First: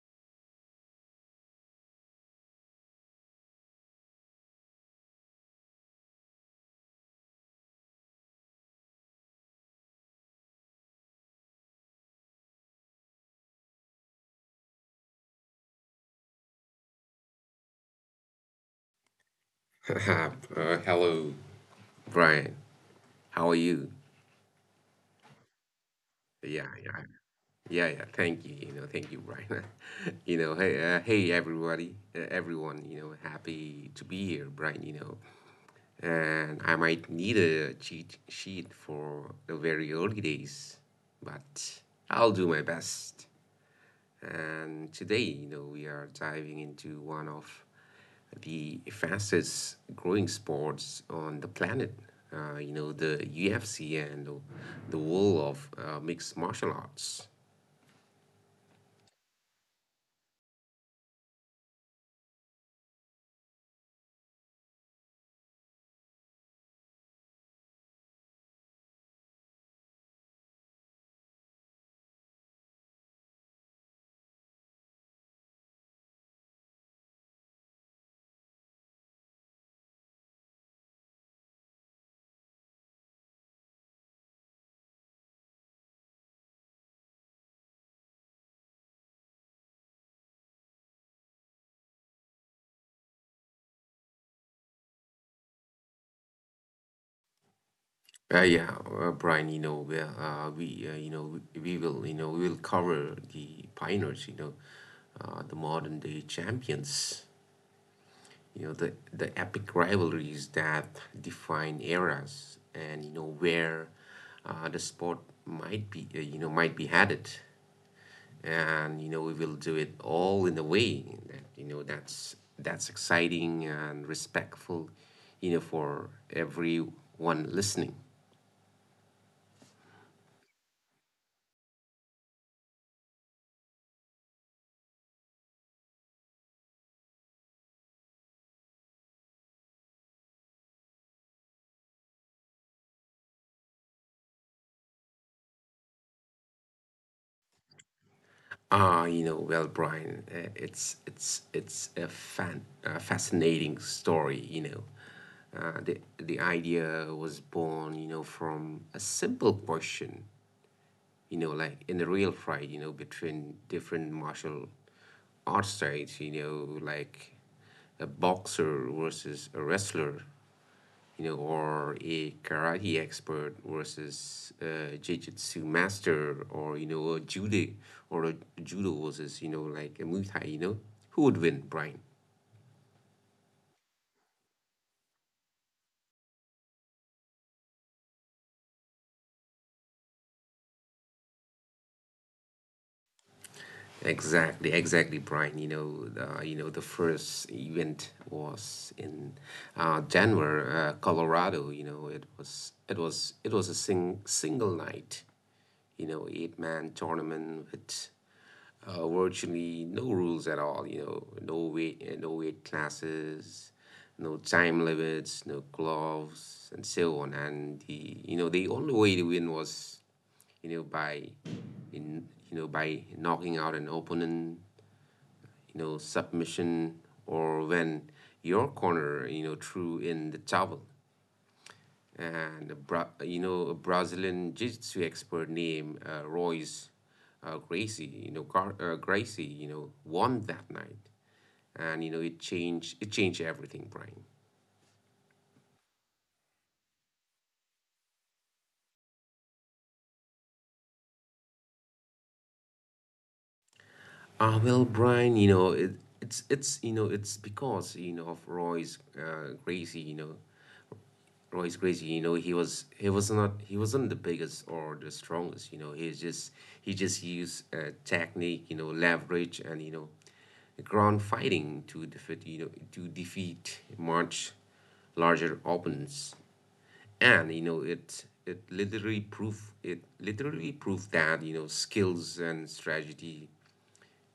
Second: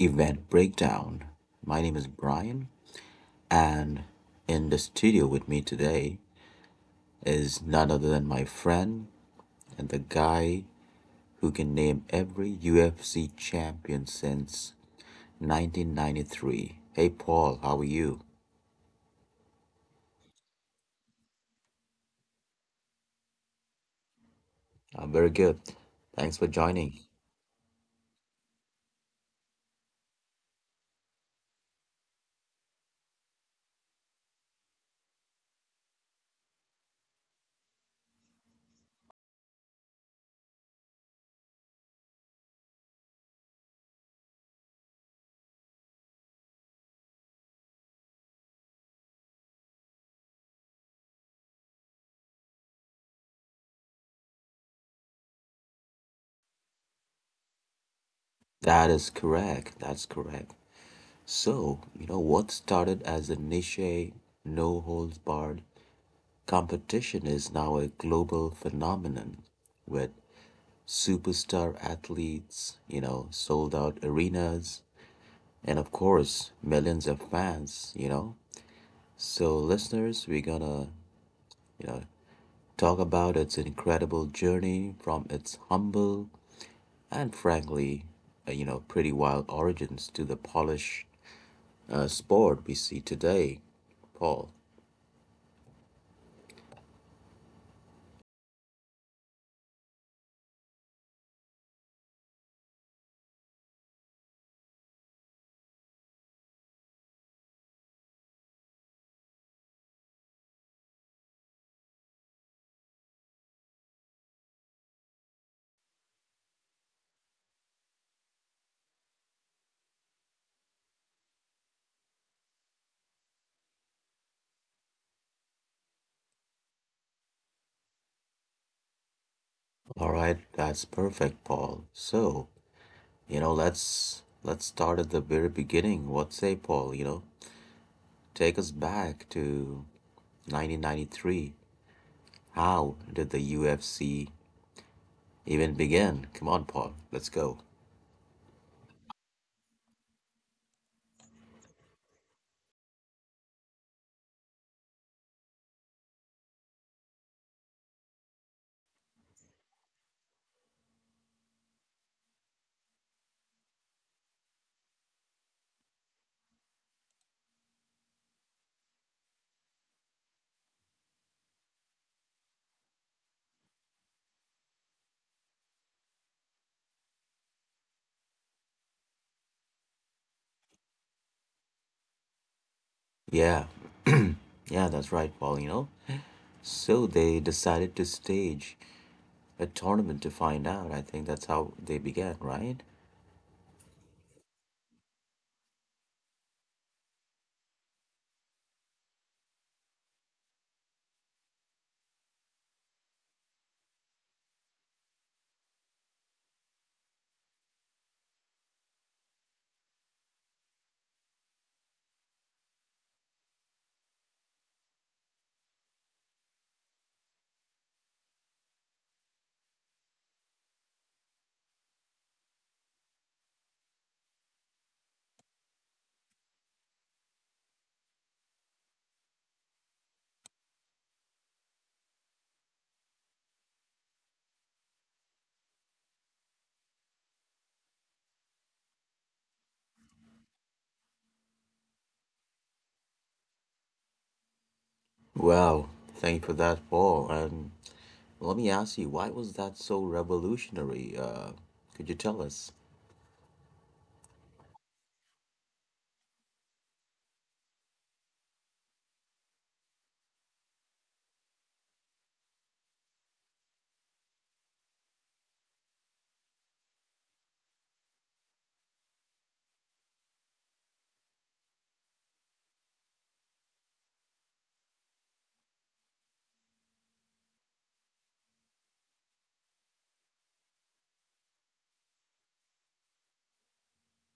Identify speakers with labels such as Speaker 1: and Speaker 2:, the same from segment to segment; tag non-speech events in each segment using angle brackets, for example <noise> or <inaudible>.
Speaker 1: Event Breakdown. My name is Brian, and in the studio with me today is none other than my friend and the guy who can name every UFC champion since 1993. Hey, Paul, how are you?
Speaker 2: <laughs> uh, Hello, Brian. How are you?
Speaker 1: I'm very good. Thanks for
Speaker 2: Yeah,
Speaker 1: joining.
Speaker 2: yeah, yeah, yeah. Thank you. You know, thank you, Brian. <laughs> Hey, hey, everyone. You know, happy to be here, Brian. You know, and I might need a cheat sheet for the very early days, but I'll do my best. And today, you know, we are diving into one of the fastest growing sports on the planet. You know, the UFC and the world of mixed martial arts.
Speaker 1: That is correct. That's correct. So, what started as a niche, no holds barred competition is now a global phenomenon with superstar athletes, sold out arenas, and of course, millions of fans. So, listeners, we're gonna, you know, talk about its incredible journey from its humble and frankly, pretty wild origins to the polished sport we see today, Paul.
Speaker 2: Yeah, Brian, you know, we you know, we will, you know, we will cover the pioneers, you know, the modern day champions, you know, the epic rivalries that define eras and, you know, where the sport might be, might be headed. And you know we will do it all in a way that you know that's exciting and respectful, you know, for everyone listening.
Speaker 1: All right, that's perfect, Paul. So let's start at the very beginning. What say, Paul? You know, take us back to 1993. How did the UFC even begin? Come on, Paul. Let's go.
Speaker 2: You know, well, Brian, it's a fan a fascinating story, you know. The the idea was born, you know, from a simple question, you know, like in the real fight, you know, between different martial arts styles, you know, like a boxer versus a wrestler, you know, or a karate expert versus a jiu-jitsu master, or you know, a judo or a judo versus you know, like a Muay Thai, you know, who would win, Brian?
Speaker 1: Yeah, yeah, that's right, Paul. You know, so they decided to stage a tournament to find out. I think that's how they began, right?
Speaker 2: Exactly, exactly, Brian. You know, the first event was in Denver, Colorado. You know, it was a single night. You know, eight-man tournament with virtually no rules at all. You know, no weight classes, no time limits, no gloves, and so on. And, the you know, the only way to win was, you know, by in you know, by knocking out an opponent, you know, submission, or when your corner, you know, threw in the towel. And, you know, a Brazilian jiu-jitsu expert named Royce Gracie, you know, Gracie, you know, won that night. And, you know, it changed everything, Brian.
Speaker 1: Wow, thank you for that, Paul. And let me ask you, why was that so revolutionary? Could you tell us?
Speaker 2: Well, Brian, you know, it's, you know, it's because, you know, of Royce Gracie, you know. Well, he's crazy. You know, he wasn't the biggest or the strongest. You know, he just used technique. You know, leverage and you know, ground fighting to defeat, you know, to defeat much larger opponents. And you know, it literally proved that you know skills and strategy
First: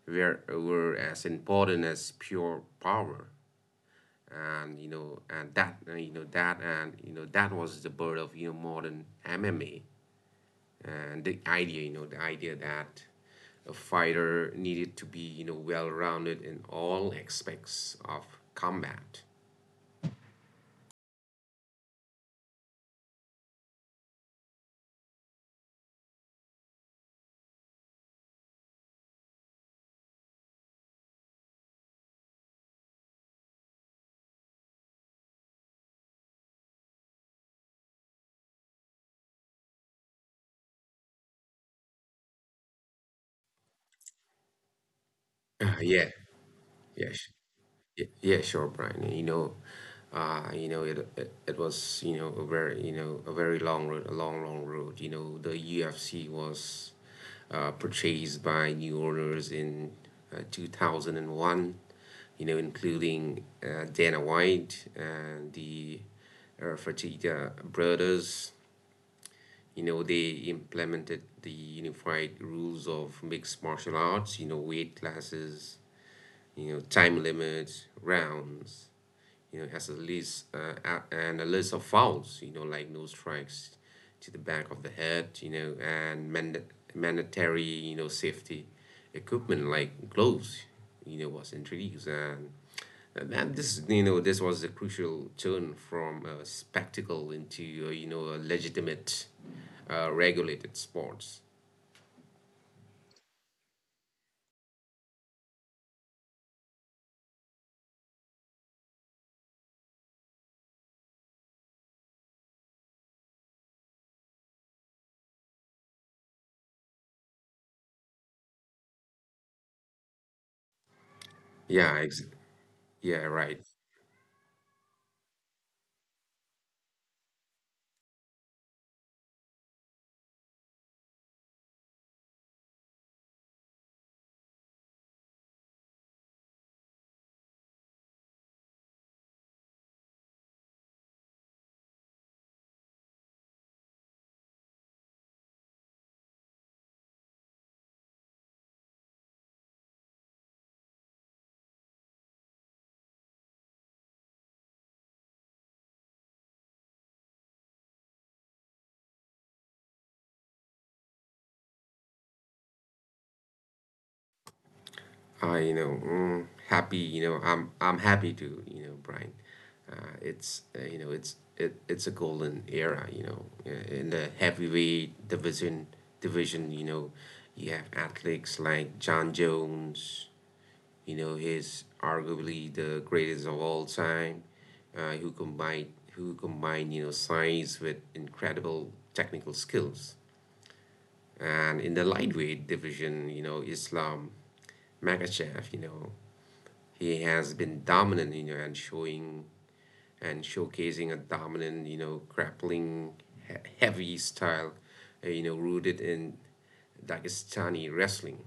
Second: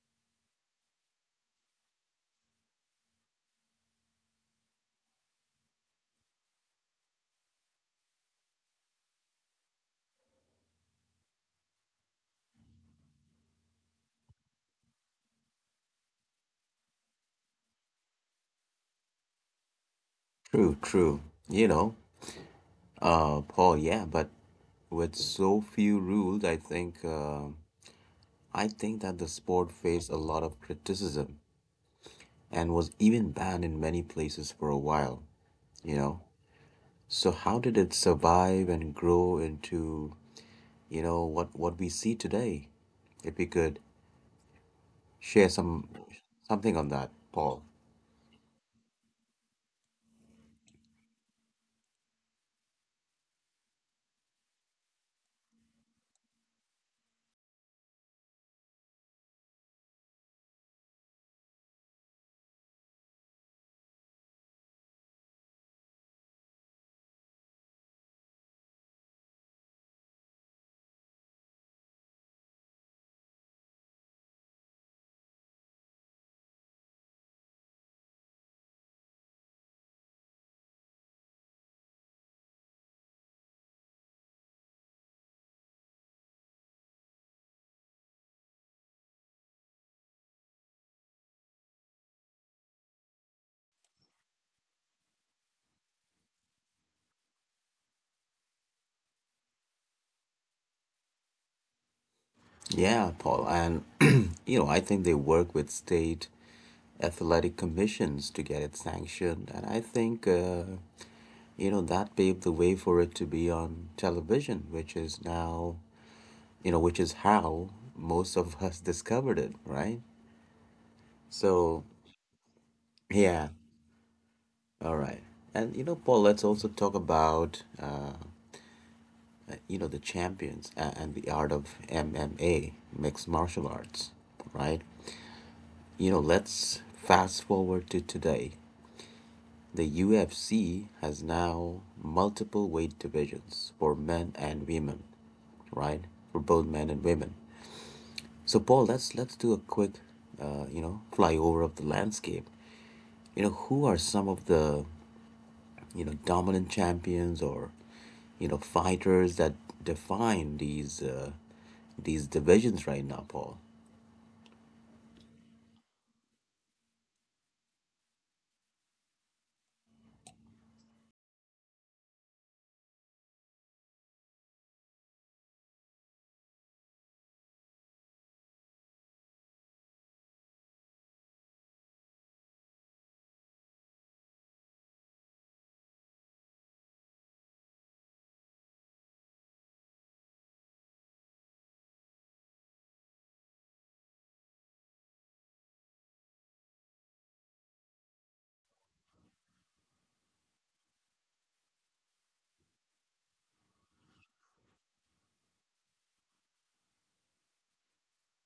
Speaker 2: were as important as pure power, and you know and that you know that and you know that was the birth of, you know, modern MMA, and the idea that a fighter needed to be, you know, well rounded in all aspects of combat.
Speaker 1: True, true. You know, Paul, yeah, but with so few rules, I think that the sport faced a lot of criticism and was even banned in many places for a while, you know. So how did it survive and grow into, you know, what we see today? If you could share
Speaker 2: Uh, yeah,
Speaker 1: something on that,
Speaker 2: yes,
Speaker 1: Paul.
Speaker 2: Yeah, sure, Brian. You know, it it was you know a very, you know, a very long road, a long long road. You know, the UFC was purchased by new owners in 2001. You know, including Dana White and the Fertitta brothers. You know, they implemented the unified rules of mixed martial arts. You know, weight classes. You know, time limits, rounds, you know, as a list and a list of fouls, you know, like no strikes to the back of the head, you know, and mandatory, you know, safety equipment like gloves, you know, was introduced. And that this, you know, this was a crucial turn from a spectacle into, you know, a legitimate, regulated sports.
Speaker 1: Yeah, Paul, and <clears throat> you know, I think they work with state athletic commissions to get it sanctioned, and I think that paved the way for it to be on television, which is now you know which is how most of us <laughs> discovered it, right? So
Speaker 2: Yeah, ex- yeah,
Speaker 1: yeah,
Speaker 2: right.
Speaker 1: all right. And you know paul let's also talk about the champions and the art of MMA, mixed martial arts, right? You know, let's fast forward to today. The UFC has now multiple weight divisions for men and women, right? For both men and women. So, Paul, let's do a quick, flyover of the landscape. You know, who are some of the dominant champions or fighters that define these divisions right now, Paul?
Speaker 2: I'm happy to, you know, Brian. It's You know, it's a golden era, you know. In the heavyweight division, you know, you have athletes like John Jones, you know, he's arguably the greatest of all time, who combined, you know, size with incredible technical skills. And in the lightweight division, you know, Islam Makachev, you know, he has been dominant, you know, and showcasing a dominant, you know, heavy style, you know, rooted in Dagestani wrestling.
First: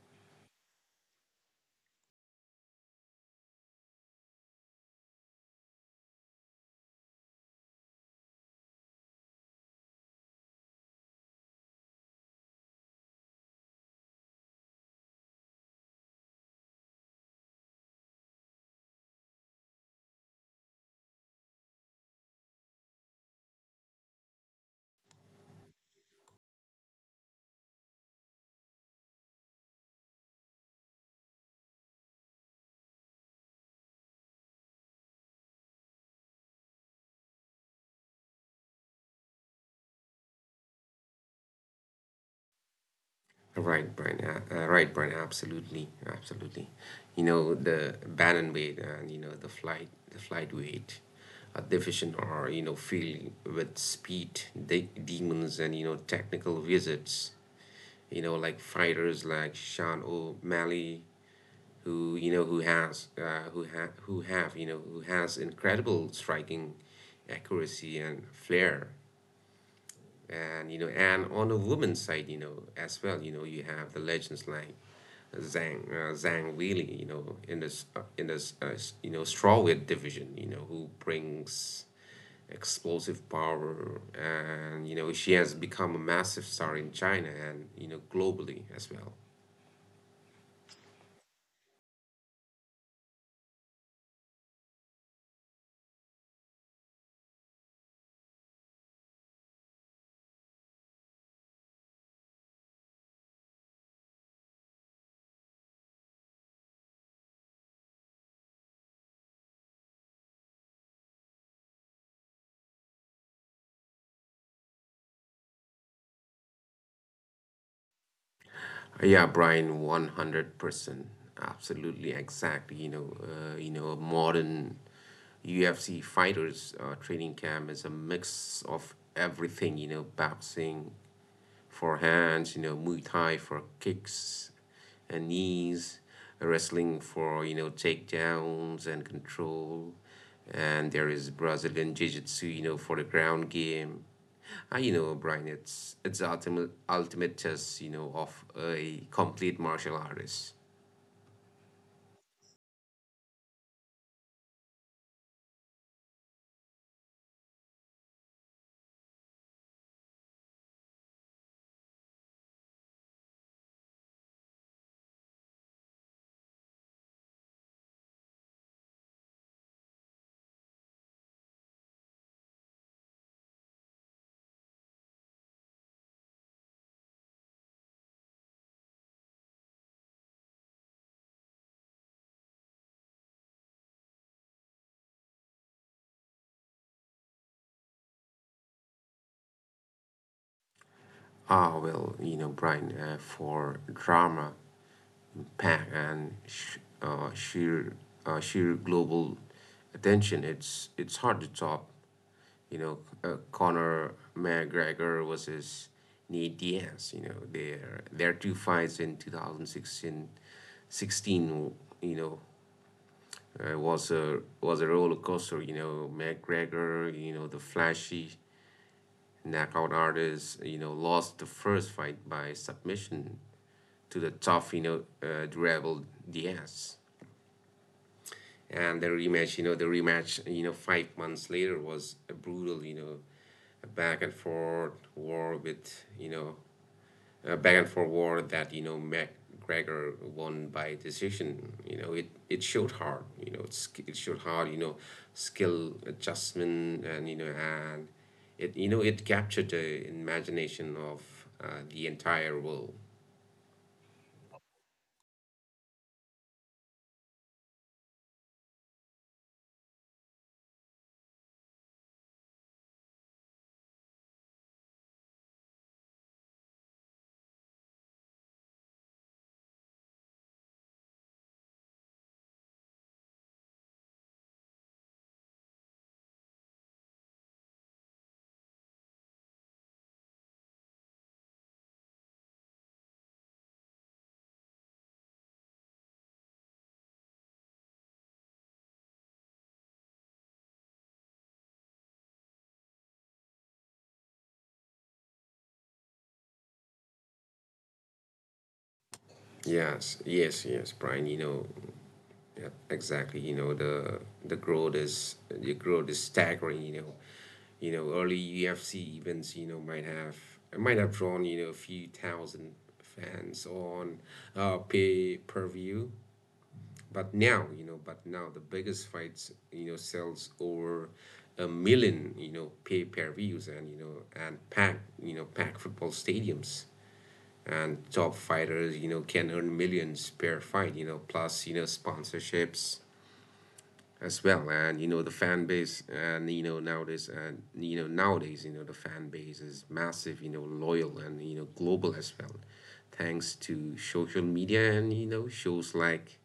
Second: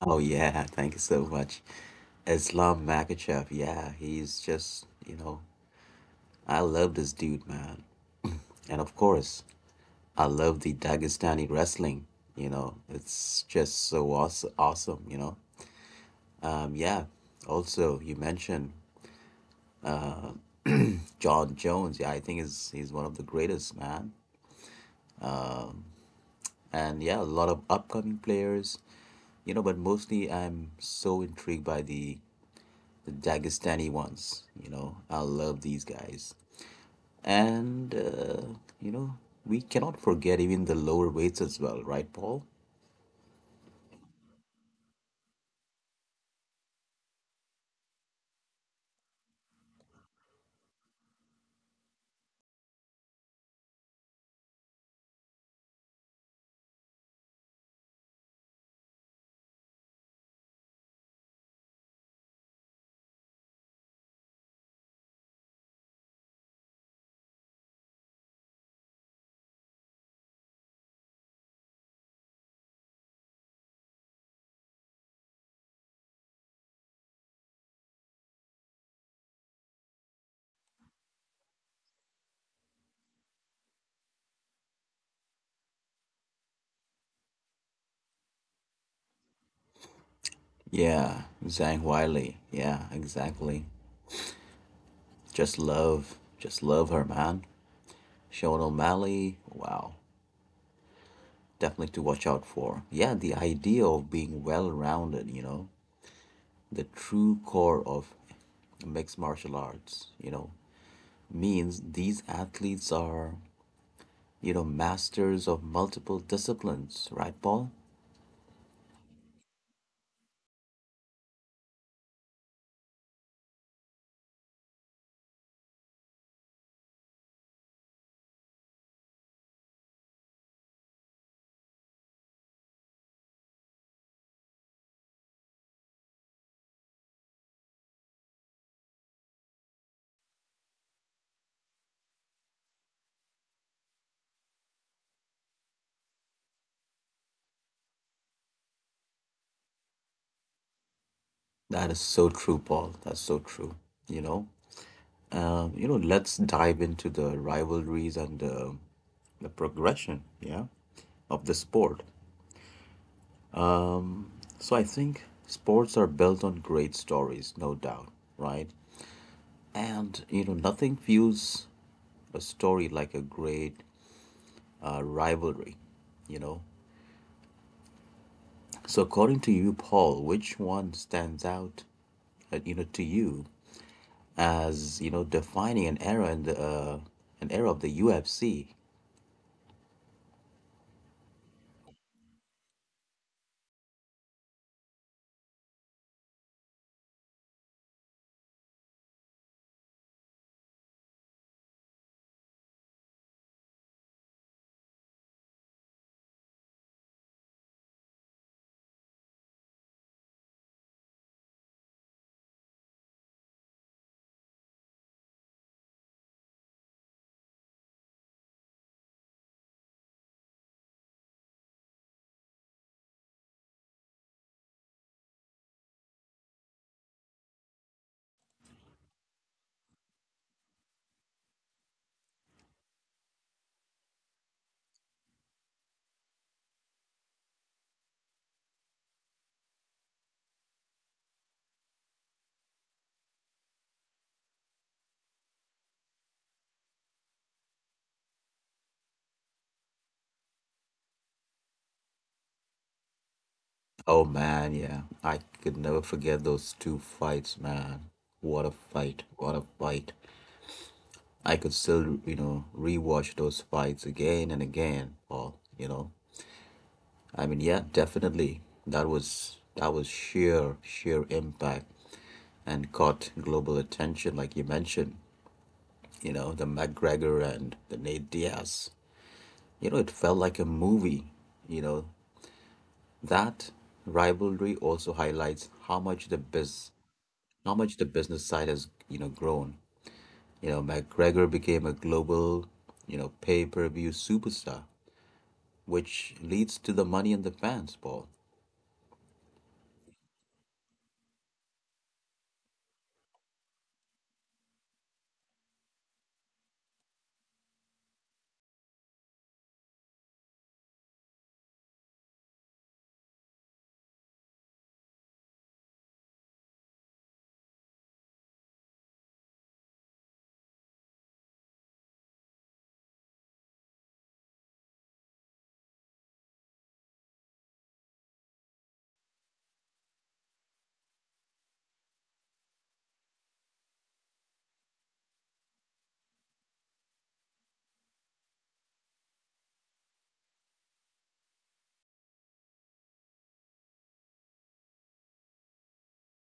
Speaker 1: Oh <laughs> yeah, thank you so much, Islam Makachev. Yeah, he's just you know, I love this dude, man, <clears throat> and of course, I love the Dagestani wrestling. You know, it's just so awesome. Awesome, you know. Yeah. Also, you mentioned John Jones. Yeah, I think is he's one of the greatest, man. And yeah, a lot of upcoming players, you know, but mostly I'm so intrigued by the Dagestani ones, you know. I love these guys. And you know, we cannot forget even the lower weights as well, right, Paul?
Speaker 2: Right, Brian. Absolutely, absolutely. You know the bantamweight and you know the flight weight, a division are you know filled with speed, demons, and you know technical wizards. You know like fighters like Sean O'Malley, who you know who has who ha- who have you know who has incredible striking accuracy and flair, and you know and on the woman's side you know as well, you know you have the legends like Zhang Weili, you know, in this you know strawweight division, you know who brings explosive power, and you know she has become a massive star in China and you know globally as well.
Speaker 1: Yeah, Zhang Wiley. Yeah, exactly. Just love her, man. Sean O'Malley. Wow. Definitely to watch out for. Yeah, the idea of being well rounded, you know, the true core of mixed martial arts, you know, means these athletes are, you know, masters of multiple disciplines, right, Paul?
Speaker 2: Yeah, Brian, 100%. Absolutely exact. You know, a modern UFC fighters training camp is a mix of everything, you know, boxing for hands, you know, Muay Thai for kicks and knees, wrestling for, you know, takedowns and control. And there is Brazilian Jiu-Jitsu, you know, for the ground game. I, you know, Brian, it's the ultimate ultimate test, you know, of a complete martial artist.
Speaker 1: That is so true, Paul. That's so true, you know. You know, let's dive into the rivalries and the progression, yeah, of the sport. So I think sports are built on great stories, no doubt, right? And you know, nothing fuels a story like a great rivalry, you know. So, according to you, Paul, which one stands out, to you as you know defining an era in the an era of the UFC?
Speaker 2: Well, you know, Brian, for drama, pack and sheer global attention, it's hard to top. You know, Conor McGregor versus Nate Diaz. You know, their two fights in 2016, 16. You know, was a roller coaster. You know, McGregor. You know, the flashy knockout artist, you know, lost the first fight by submission to the tough, you know, rebel Diaz. And the rematch, you know, 5 months later was a brutal, you know, a back and forth war with you know a back and forth war that you know McGregor won by decision. You know it's it showed hard, you know, skill adjustment, and you know and it you know it captured the imagination of the entire world.
Speaker 1: Oh man, yeah, I could never forget those two fights, man. What a fight! What a fight! I could still, you know, rewatch those fights again and again, Paul. You know. I mean, yeah, definitely. That was sheer sheer impact and caught global attention, like you mentioned. You know, the McGregor and the Nate Diaz. You know, it felt like a movie. You know, that rivalry also highlights how much the business side has, you know, grown. You know, McGregor became a global, you know, pay-per-view superstar, which leads to the money and the fans, Paul.
Speaker 2: Yes, yes, yes, Brian, you know. Yeah, exactly. You know, the growth is staggering, you know. You know, early UFC events, you know, might have drawn, you know, a few thousand fans on pay per view. But now the biggest fights, you know, sells over a million, you know, pay per views, and you know and pack, you know, pack football stadiums. And top fighters, you know, can earn millions per fight, you know, plus, you know, sponsorships as well. And you know the fan base, and you know nowadays you know the fan base is massive, you know, loyal and you know global as well, thanks to social media and you know shows like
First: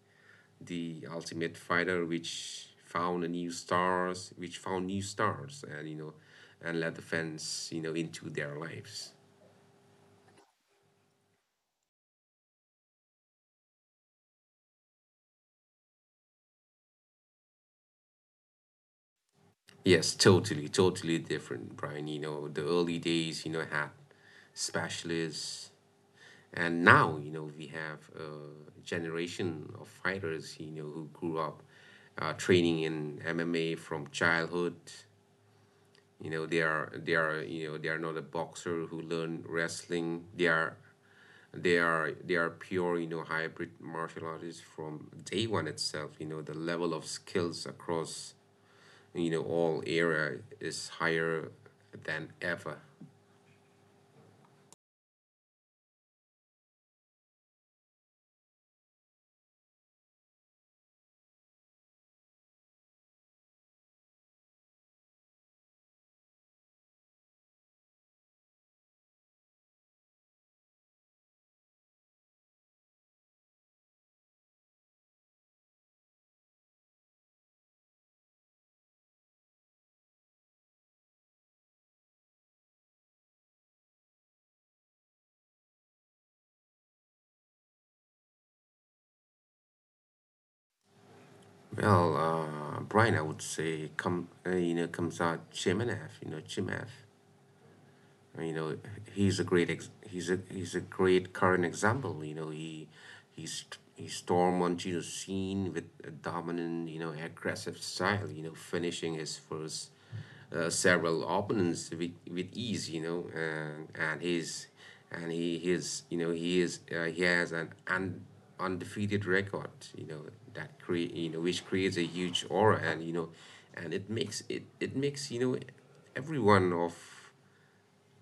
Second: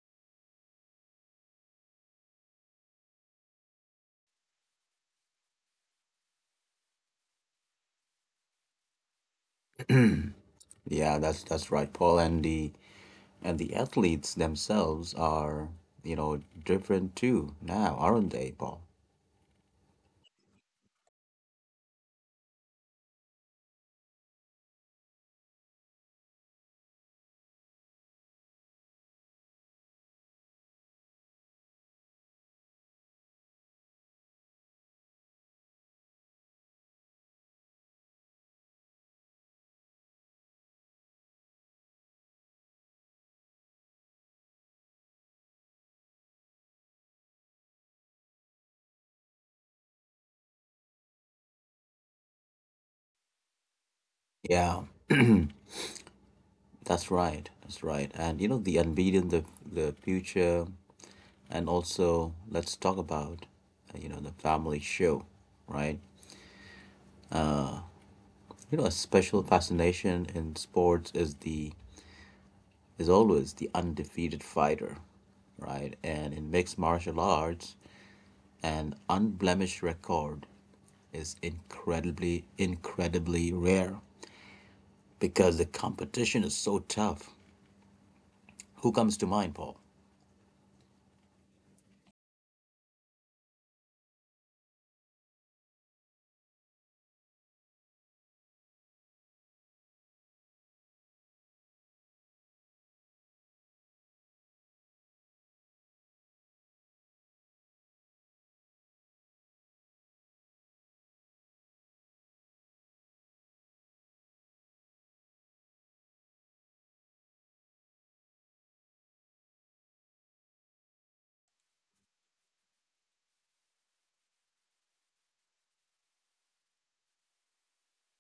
Speaker 2: the ultimate fighter, which found new stars and you know and let the fans, you know, into their lives.
Speaker 1: Yeah, that's right, Paul. And the athletes themselves are, you know, different too now, aren't they, Paul?
Speaker 2: Yes, totally, totally different, Brian. You know the early days, you know, had specialists. And now, you know, we have a generation of fighters, you know, who grew up training in MMA from childhood. You know, they are not a boxer who learned wrestling. They are pure, you know, hybrid martial artists from day one itself. You know, the level of skills across, you know, all area is higher than ever.
Speaker 1: Yeah, that's right. That's right. And you know, the unbeaten, the future, and also let's talk about, the family show, right? You know, a special fascination in sports is the is always the undefeated fighter, right? And in mixed martial arts, an unblemished record is incredibly, incredibly rare because the competition is so tough. Who comes to mind, Paul?
Speaker 2: Well, Brian, I would say come, you know, comes out Chimenev, you know, Chimev, you know, he's a great current example, you know. He's he stormed onto the scene with a dominant, you know, aggressive style, you know, finishing his first several opponents with ease, you know. And he is, you know, he has an undefeated record, you know, which creates a huge aura, and you know and it makes it it makes, you know, everyone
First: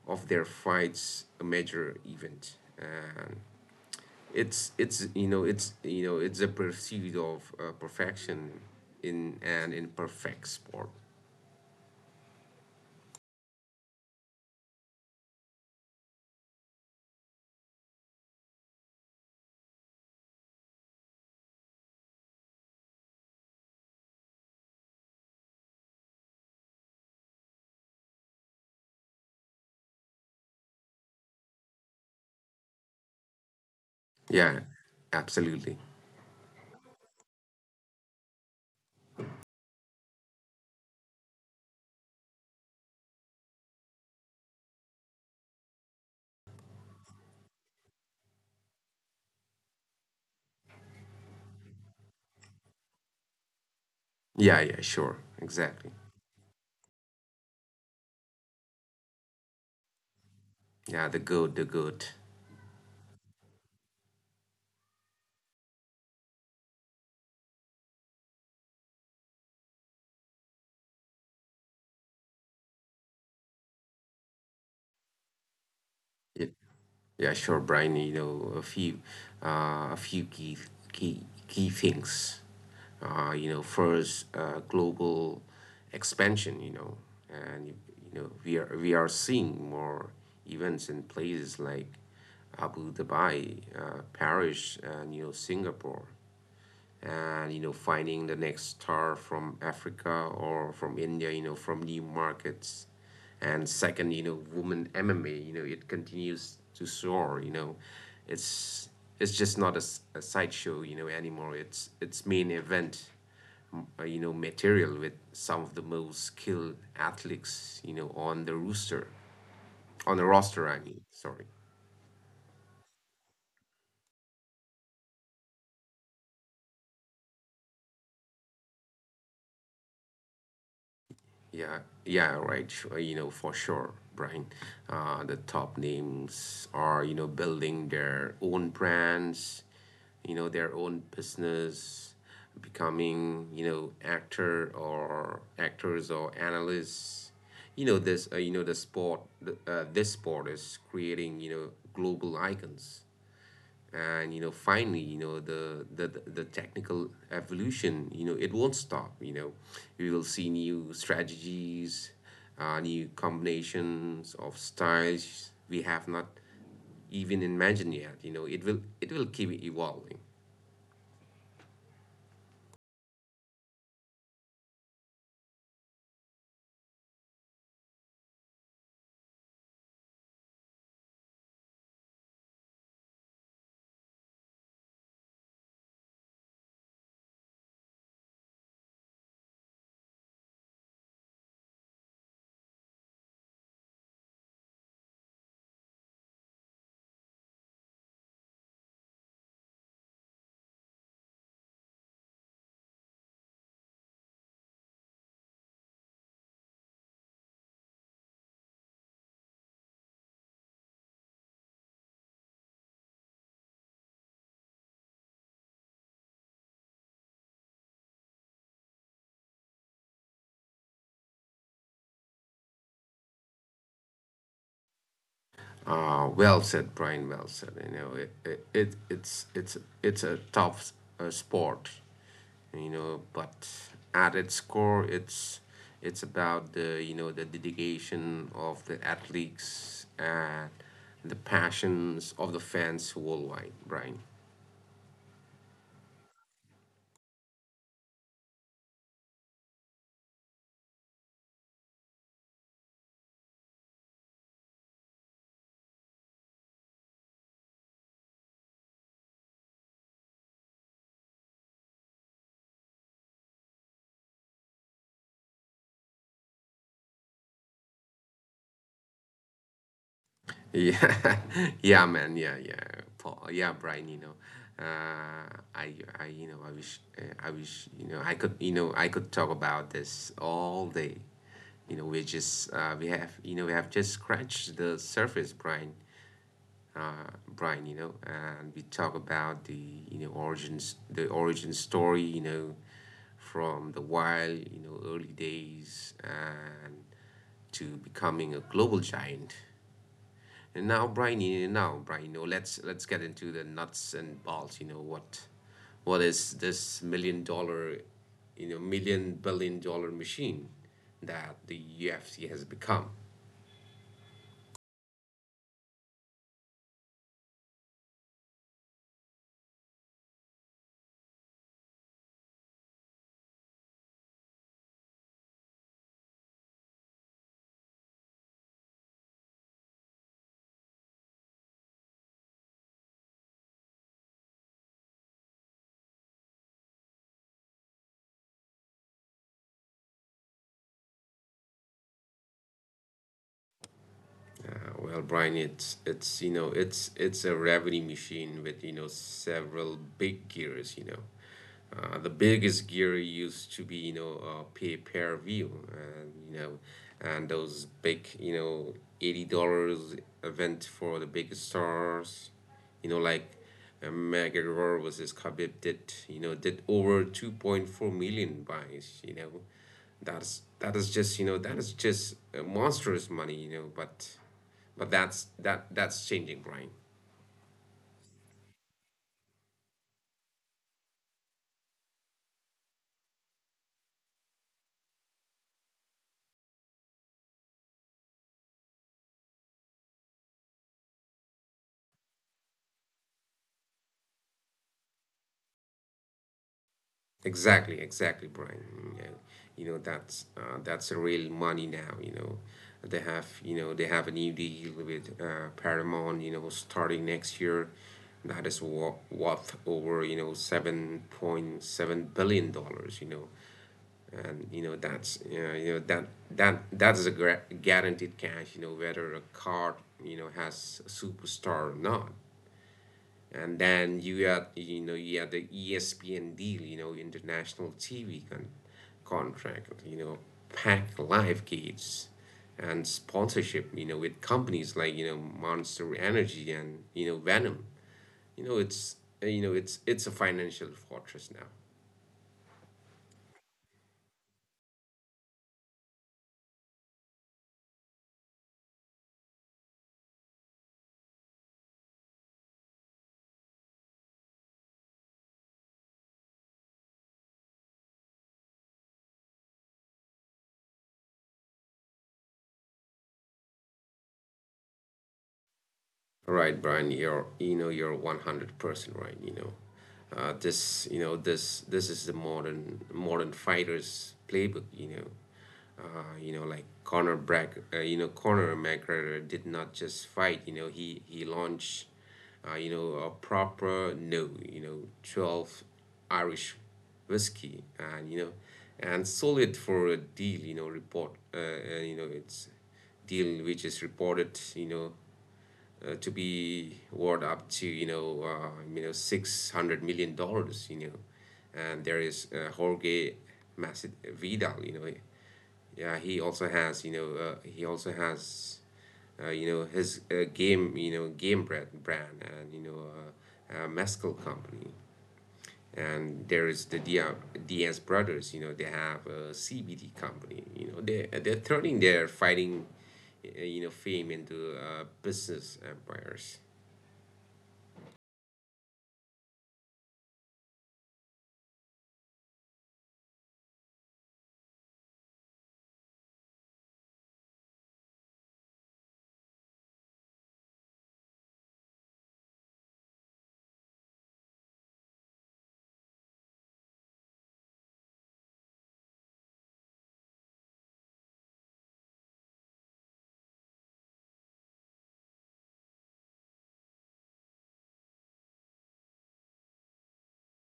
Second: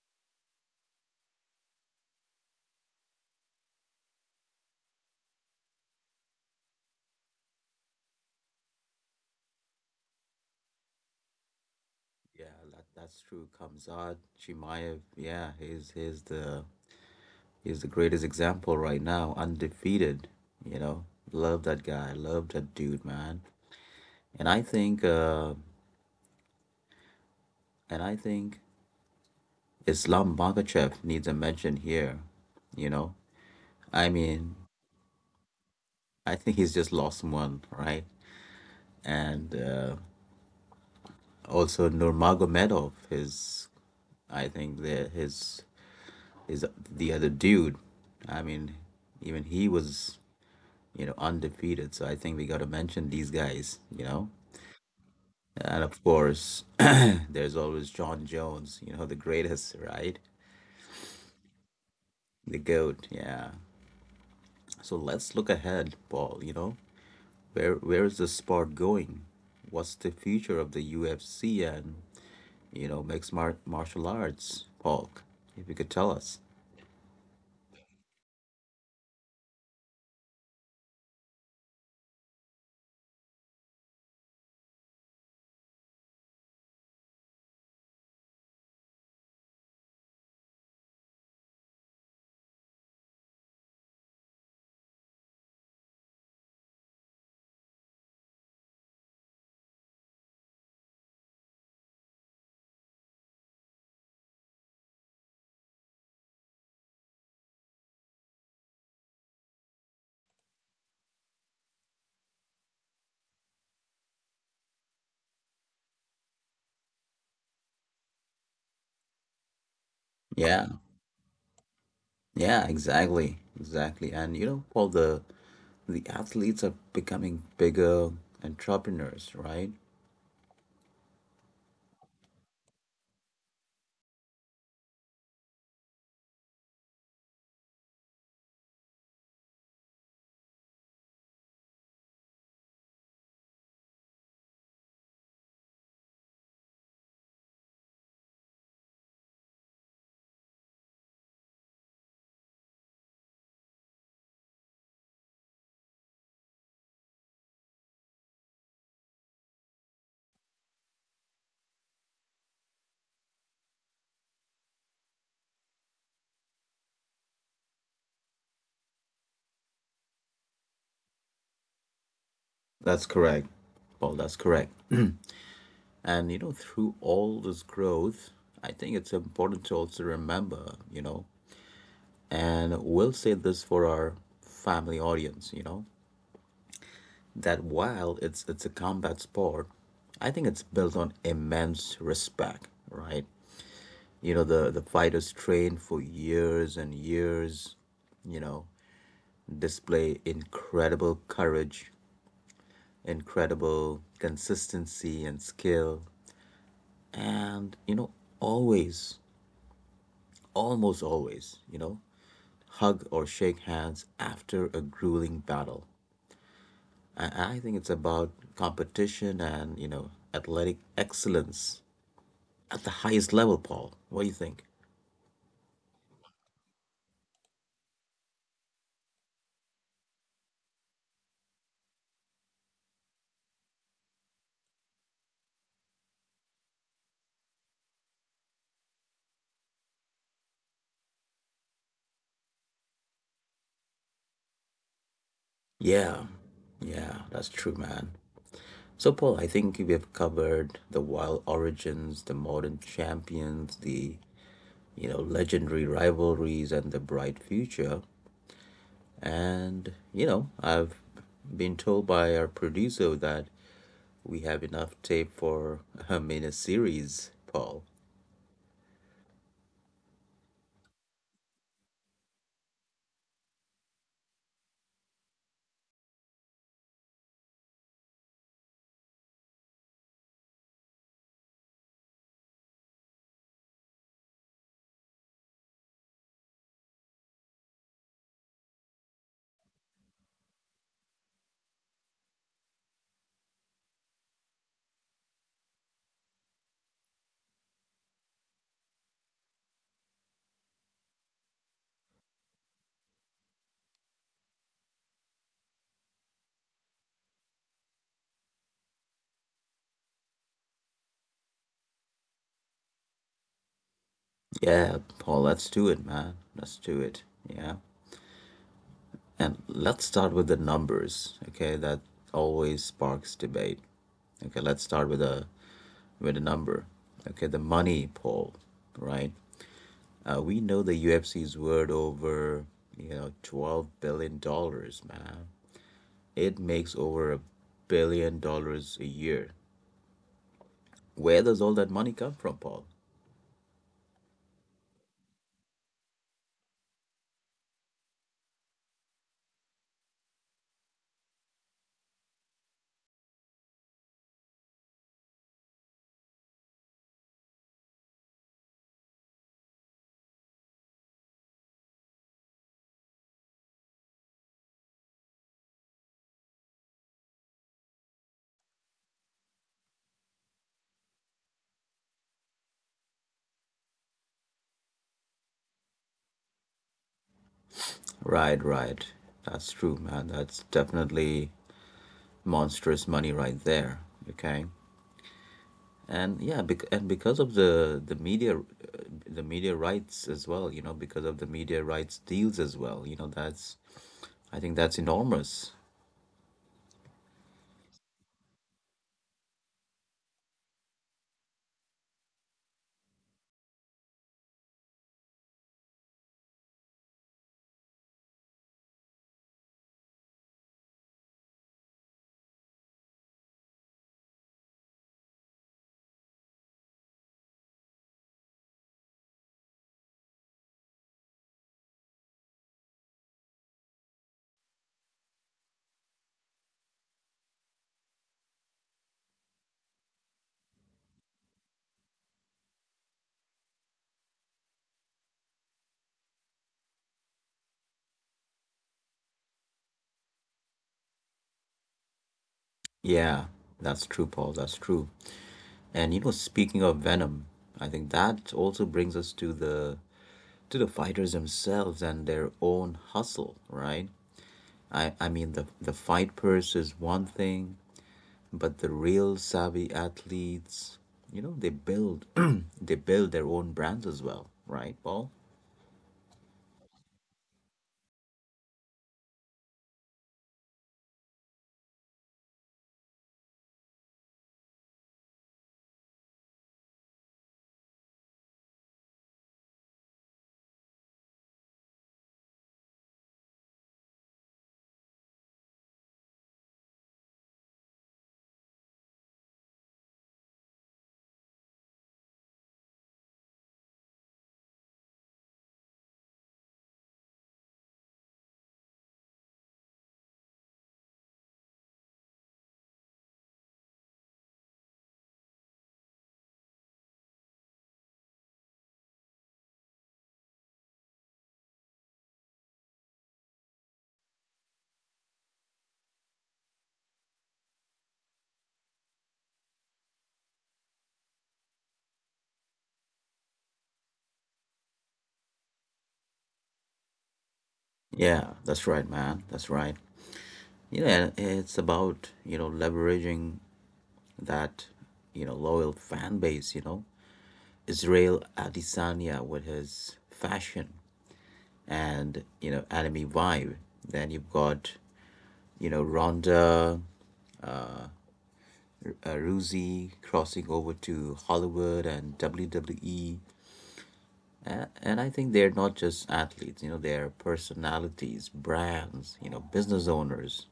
Speaker 2: of their fights a major event. And it's you know it's you know it's a pursuit of perfection in an imperfect sport.
Speaker 1: Yeah, that's true. Kamzad Chimaev. Yeah, he's the greatest example right now, undefeated. You know, love that guy, love that dude, man. And I think, uh, and I think Islam Makhachev needs a mention here. You know, I mean,
Speaker 2: Yeah, absolutely.
Speaker 1: I think he's just lost one, right? And also Nurmagomedov. His is the other dude. I mean, even he was you know undefeated. So I think we got to mention these guys. You know,
Speaker 2: Yeah, yeah, sure,
Speaker 1: and
Speaker 2: exactly.
Speaker 1: of course, <clears throat> there's always John Jones. You know, the greatest, right?
Speaker 2: Yeah, the good, the good.
Speaker 1: The GOAT. Yeah. So let's look ahead, Paul. You know, where is the sport going? What's the future of the UFC and you know, mixed martial arts, Paul, if you could tell us.
Speaker 2: Yeah, yeah, sure, Brian. You know, a few, uh, a few key key things. You know, first, global expansion. And we are seeing more events in places like Abu Dhabi, Paris, and Singapore, and finding the next star from Africa or from India, from new markets. And second, women MMA, it continues to soar. You know it's it's just not a sideshow, anymore. It's main event material, with some of the most skilled athletes, on the rooster, on the
Speaker 1: Yeah,
Speaker 2: roster, I mean, sorry.
Speaker 1: yeah, exactly, exactly. And you know, Paul, the athletes are becoming bigger entrepreneurs, right?
Speaker 2: Yeah, yeah, right, sure. For sure, Brian. The top names are, building their own brands, their own business, becoming, actors or analysts. This sport is creating, global icons. And you know Finally, the technical evolution, it won't stop. We will see new strategies, new combinations of styles we have not even imagined yet. It will keep evolving.
Speaker 1: That's correct, Paul. That's correct. <clears throat> And you know, through all this growth, I think it's important to also remember, you know, and we'll say this for our family audience, you know, that while it's a combat sport, I think it's built on immense respect, right? You know, the fighters train for years and years, you know, display incredible courage, incredible consistency and skill, and you know, always, almost always, you know, hug or shake hands after a grueling battle. I think it's about competition and you know athletic excellence at the highest level, Paul. What do you think?
Speaker 2: Well said, Brian. Well said. It, it, it it's a tough sport. But at its core, it's about the you know the dedication of the athletes and the passions of the fans worldwide, Brian.
Speaker 1: Yeah, yeah, that's true, man. So, Paul, I think we have covered the wild origins, the modern champions, the you know legendary rivalries, and the bright future. And you know, I've been told by our producer that we have enough tape for a mini series, Paul.
Speaker 2: Yeah, <laughs> yeah, man. Yeah, yeah, Paul. Yeah, Brian. Uh, I, I wish, I could talk about this all day. You know, we just, we have, you know, We have just scratched the surface, Brian. Brian, and we talk about the origin story. From the wild, early days, and to becoming a global giant. And now, Brian, you know, Now, Brian, let's get into the nuts and bolts. You know what is this million billion dollar machine that the UFC has become?
Speaker 1: Yeah, Paul, let's do it, man. Let's do it. Yeah. And let's start with the numbers, okay? That always sparks debate. Okay, let's start with a number. Okay, the money poll, right? We know the UFC's worth over, you know, $12 billion, man. It makes over a billion dollars a year. Where does all that money come from, Paul?
Speaker 2: Brian, it's a revenue machine with, several big gears. The biggest gear used to be, pay per view, and, and those big, $80 event for the biggest stars, you know like. McGregor versus Khabib did over 2.4 million buys. That's that is just you know that is just monstrous money, but that's changing, Brian.
Speaker 1: Right, right. That's true, man. That's definitely monstrous money right there. Okay. And yeah, because of the media rights as well, you know, because of the media rights deals as well, you know, that's, I think that's enormous.
Speaker 2: Exactly, exactly, Brian. Mm, yeah. That's real money now. They have a new deal with, Paramount, starting next year, that is worth over, $7.7 billion. you know and you know That is a guaranteed cash, whether a card, has superstar or not. And then you had the ESPN deal, international TV contract, packed live gates, and sponsorship, with companies like, Monster Energy, and you know Venom. you know it's it's a financial fortress now.
Speaker 1: Yeah, that's true, Paul. That's true. And you know, speaking of Venom, I think that also brings us to the fighters themselves and their own hustle, right? I mean the fight purse is one thing, but the real savvy athletes, you know, they build <clears throat> they build their own brands as well, right, Paul?
Speaker 2: Right, Brian, you're 100% right, this you know this This is the modern fighter's playbook, Like Conor Brack. You know Conor McGregor did not just fight. He launched, a Proper No., 12 Irish whiskey, and you know and sold it for a deal, report you know it's deal which is reported, to be worth up to, $600 million. And there is, Jorge Maced Vidal. He also has, his, game brand, and you know mezcal company. And there is the Diaz brothers. They have a CBD company. They're turning their fighting, fame into, business empires.
Speaker 1: Yeah, that's right, man. That's right. You know, it's about, you know, leveraging that, you know, loyal fan base, you know. Israel Adesanya with his fashion and, you know, anime vibe. Then you've got, you know, Ronda uh, Ruzi crossing over to Hollywood and WWE. And I think they're not just athletes, you know, they're personalities, brands, you know, business owners.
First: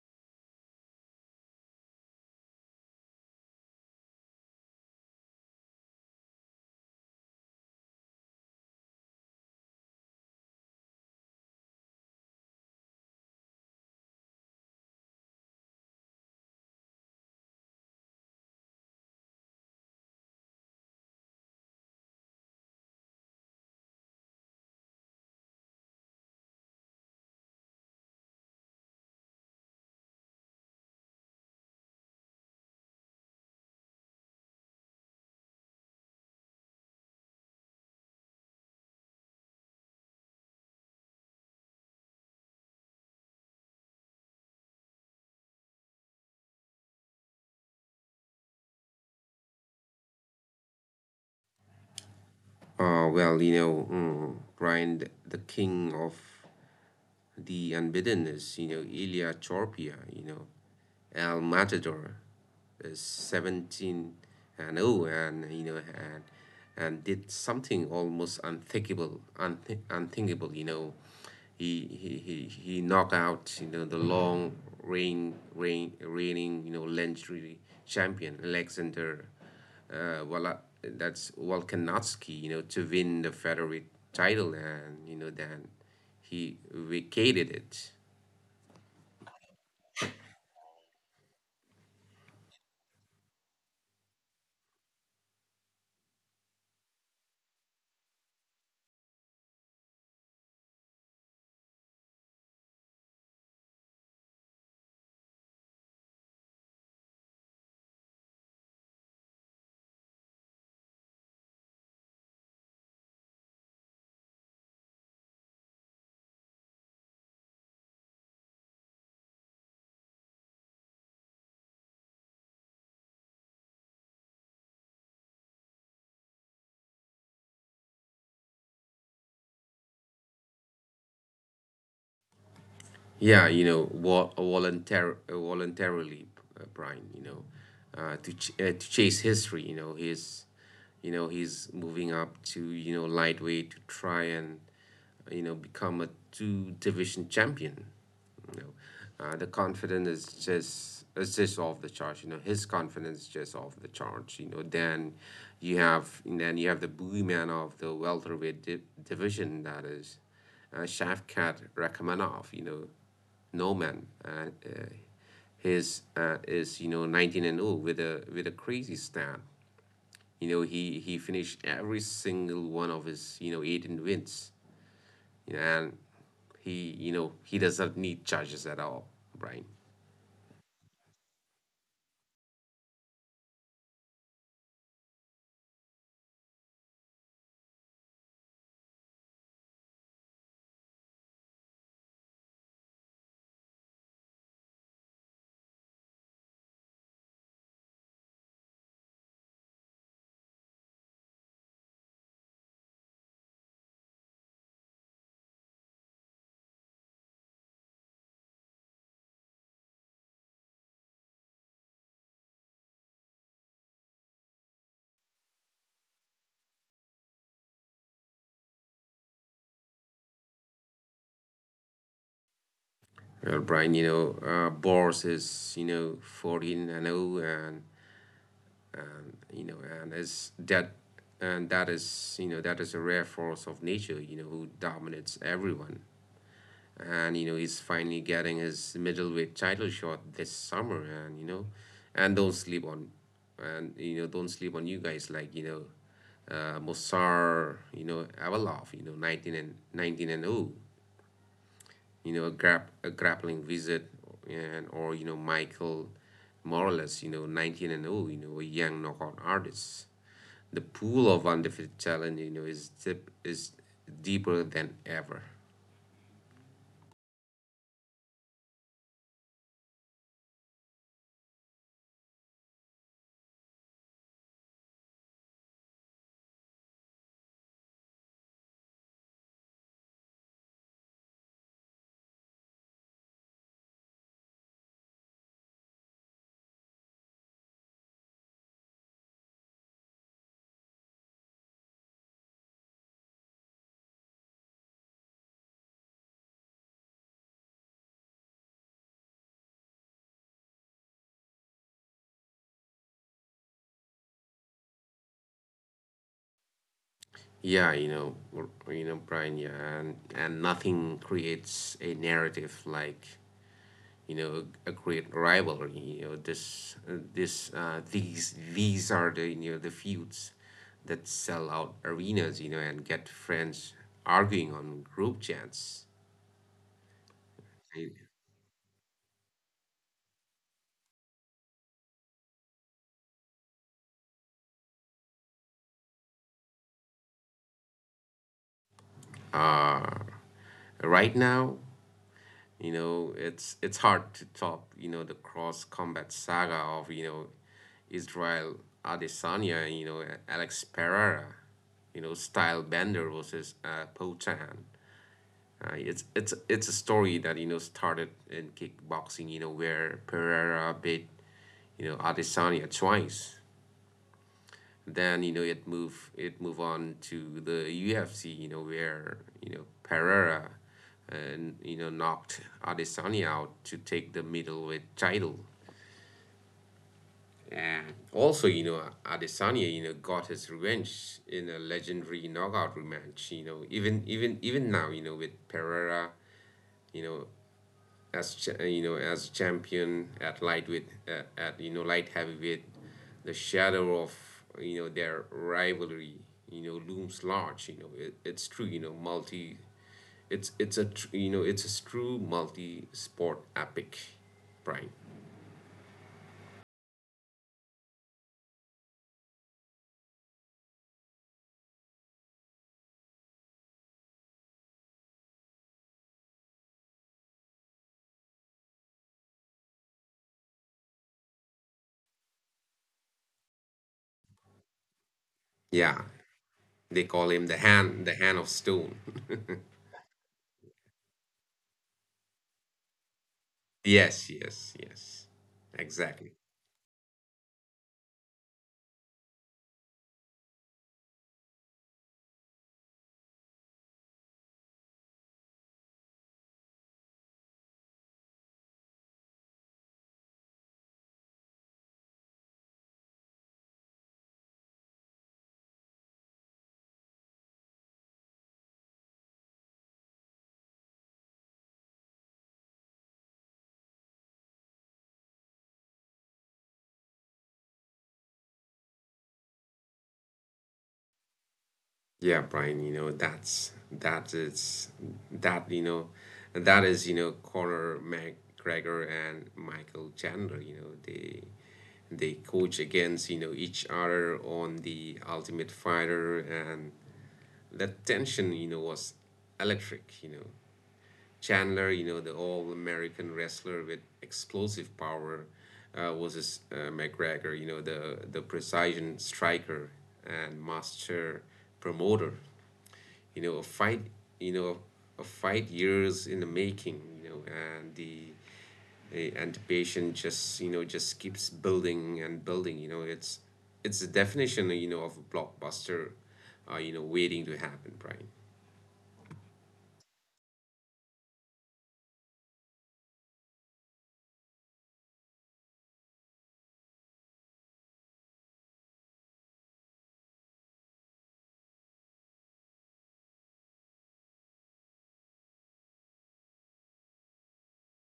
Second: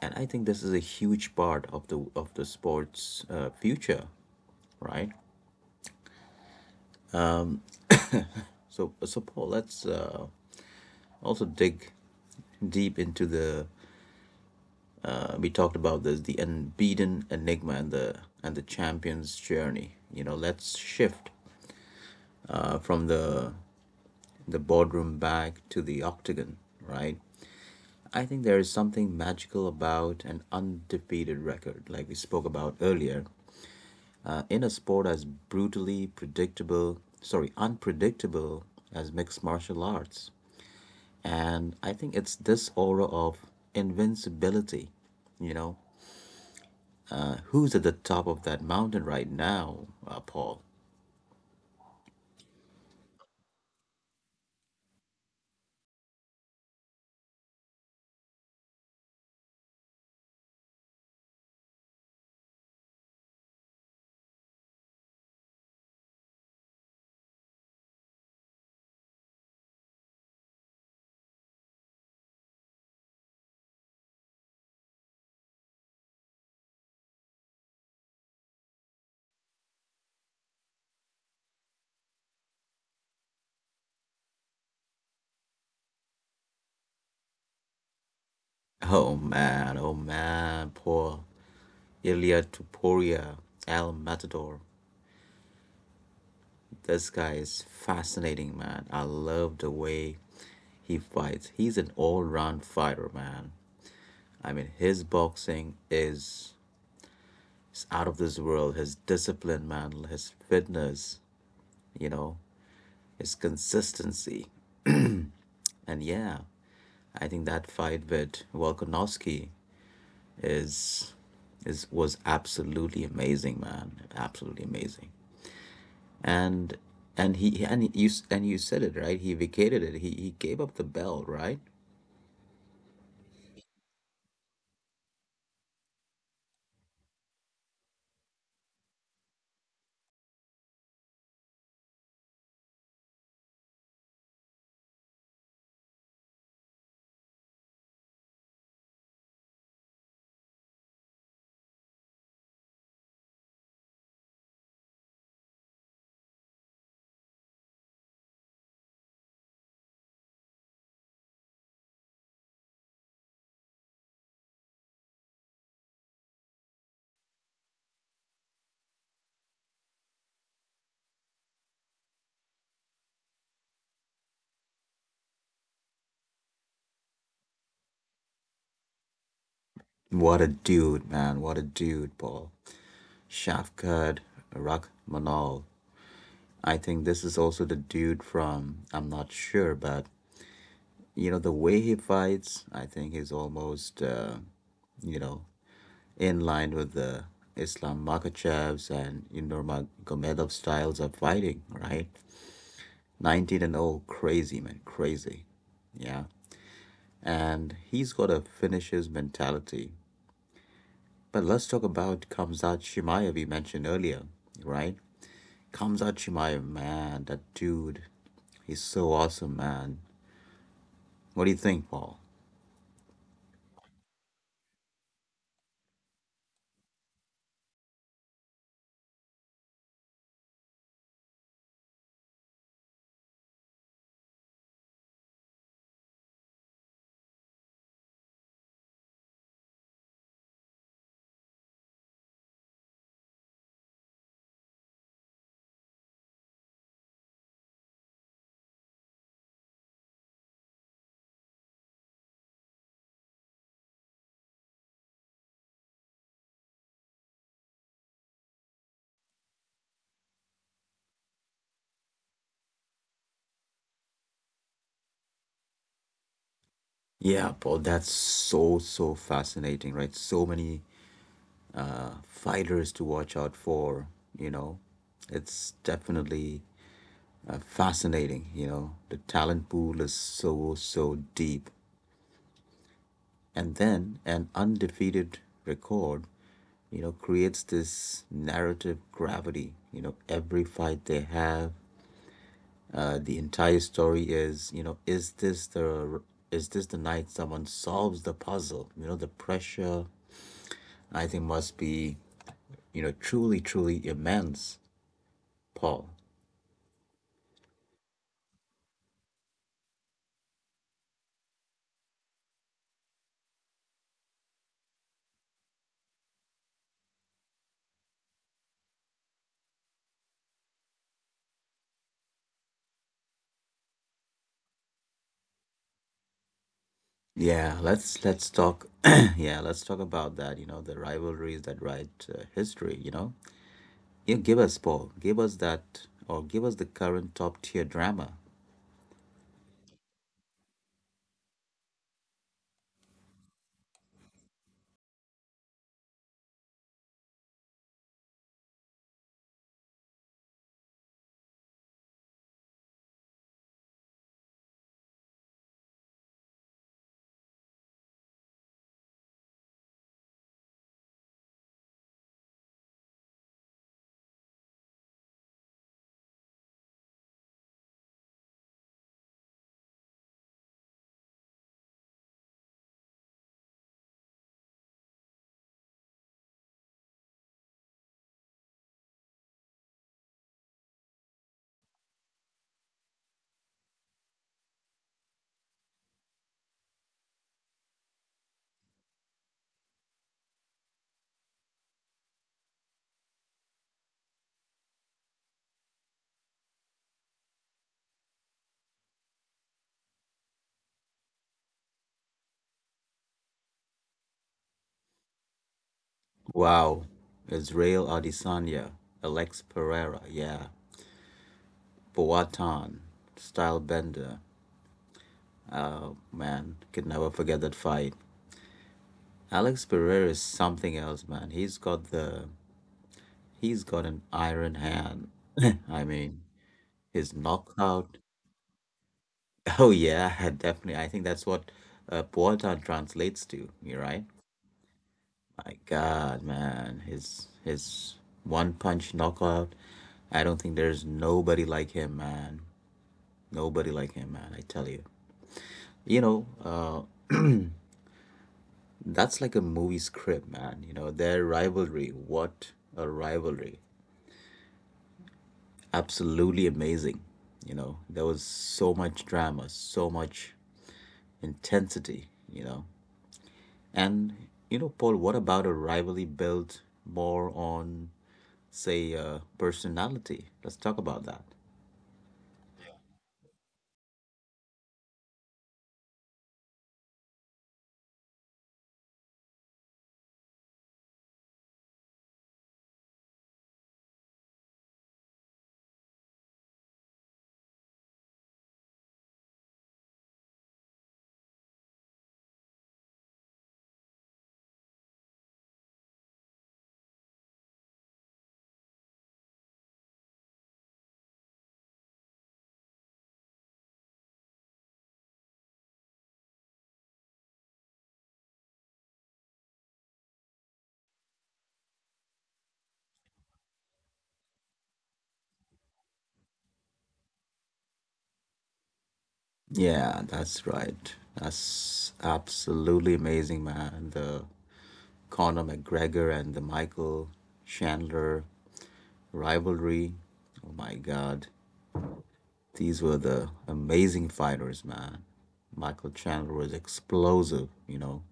Speaker 1: And I think this is a huge part of the sports future, right? So Paul, let's also dig deep into the. We talked about this, the unbeaten enigma and the champion's journey. You know, let's shift from the boardroom back to the octagon, right? I think there is something magical about an undefeated record, like we spoke about earlier, in a sport as brutally unpredictable as mixed martial arts. And I think it's this aura of invincibility, you know. Who's at the top of that mountain right now, Paul?
Speaker 2: Brian, the king of the unbeaten is, Ilya Chorpia, El Matador, is 17-0, and, did something almost unthinkable, He, he, he, he knocked out, the long reigning, legendary champion Alexander, Wala, that's Volkanovski, to win the featherweight title, and then he vacated it.
Speaker 1: Oh man, Paul. Ilya Tuporia, El Matador, this guy is fascinating, man. I love the way he fights. He's an all-round fighter, man. I mean, his boxing is out of this world. His discipline, man, his fitness, you know, his consistency. And yeah, I think that fight with Volkanovski is is was absolutely amazing, man. Absolutely amazing. And and you said it right. He vacated it. He gave up the belt, right?
Speaker 2: Yeah, voluntarily, Brian, to chase history. He's moving up to, lightweight to try and, become a two division champion. The confidence is just off the charts. His confidence is just off the charts. Then you have the boogeyman of the welterweight division, that is, Shavkat Rakhmanov. No, man. His, is, 19-0, with a crazy stat. He finished every single one of his, 18 wins, and he you know he doesn't need charges at all, Brian.
Speaker 1: What a dude, man. What a dude, Paul. Shafkat Rakhmanal. I think this is also the dude from I'm not sure, but you know the way he fights, I think he's almost you know in line with the Islam Makachevs and you know, Nurmagomedov styles of fighting, right? 19 and 0, crazy, man, crazy. Yeah. And he's got a finisher's mentality. But let's talk about Kamzat Shimaev we mentioned earlier, right? Kamzat Shimaev, man, that dude, he's so awesome, man. What do you think, Paul?
Speaker 2: Well, Brian, Boris is, 14-0, and you know, and is that and that is, that is a rare force of nature, who dominates everyone. And he's finally getting his middleweight title shot this summer. And you know and don't sleep on, you guys like, Mossar, Avalov, 19-0, a grappling wizard, and or, Michael Morales, 19-0, a young knockout artist. The pool of undefeated talent, is is deeper than ever.
Speaker 1: Yeah, Paul, that's so, so fascinating, right? So many fighters to watch out for, you know. It's definitely fascinating, you know. The talent pool is so, so deep. And then an undefeated record you know creates this narrative gravity. You know every fight they have, the entire story is you know is this the night someone solves the puzzle. You know the pressure I think must be you know truly, truly immense, Paul.
Speaker 2: Yeah, Brian. Yeah, and nothing creates a narrative like, a great rivalry. You know, this These are the you know the feuds that sell out arenas. And get friends arguing on group chats.
Speaker 1: Yeah, let's talk <clears throat> yeah, let's talk about that. You know the rivalries that write history, you know. Yeah, give us, Paul. Give us that, or give us the current top tier drama.
Speaker 2: Uh, right now, it's hard to top, the cross combat saga of, Israel Adesanya, Alex Pereira, Style Bender versus, Potan. It's a story that, started in kickboxing, where Pereira beat, Adesanya twice. Then, it move on to the UFC, you know where you know Pereira and you know knocked Adesanya out to take the middleweight title. And also, Adesanya, got his revenge in a legendary knockout rematch. Even now, with Pereira, you know as champion at lightweight, at light heavyweight, the shadow of, their rivalry, looms large. It's true. You know multi it's a tr- you know It's a true multi sport epic prime.
Speaker 1: Wow. Israel Adesanya, Alex Pereira, yeah. Boatan, Stylebender. Oh, man, could never forget that fight. Alex Pereira is something else, man. He's got an iron hand. <laughs> I
Speaker 2: Yeah,
Speaker 1: mean,
Speaker 2: they
Speaker 1: his
Speaker 2: call him the
Speaker 1: knockout.
Speaker 2: hand of stone.
Speaker 1: Oh, yeah, <laughs> definitely. I think that's what Boatan translates to, you
Speaker 2: <laughs>
Speaker 1: right?
Speaker 2: Yes, yes, yes,
Speaker 1: My God,
Speaker 2: exactly.
Speaker 1: man, his one punch knockout. I don't think there's nobody like him, man. Nobody like him, man. I tell you. You know, that's like a movie script, man. You know, their rivalry. What a rivalry! Absolutely amazing. You know, there was so much drama, so much intensity. You know, and you know, Paul. What about a rivalry built more on, say, personality? Let's talk about that.
Speaker 2: Yeah, Brian, that, you know, that is, Conor McGregor and Michael Chandler. They coach against, each other on the Ultimate Fighter, and that tension, was electric, Chandler, the all-American wrestler with explosive power, was McGregor, the precision striker and master promoter. A fight, you know, a fight years in the making, and the patient just, just keeps building and building. It's the definition, of a blockbuster, waiting to happen, Brian.
Speaker 1: Yeah, that's right. That's absolutely amazing, man. The Conor McGregor and the Michael Chandler rivalry. Oh my God. These were the amazing fighters, man. Michael Chandler was explosive, you know,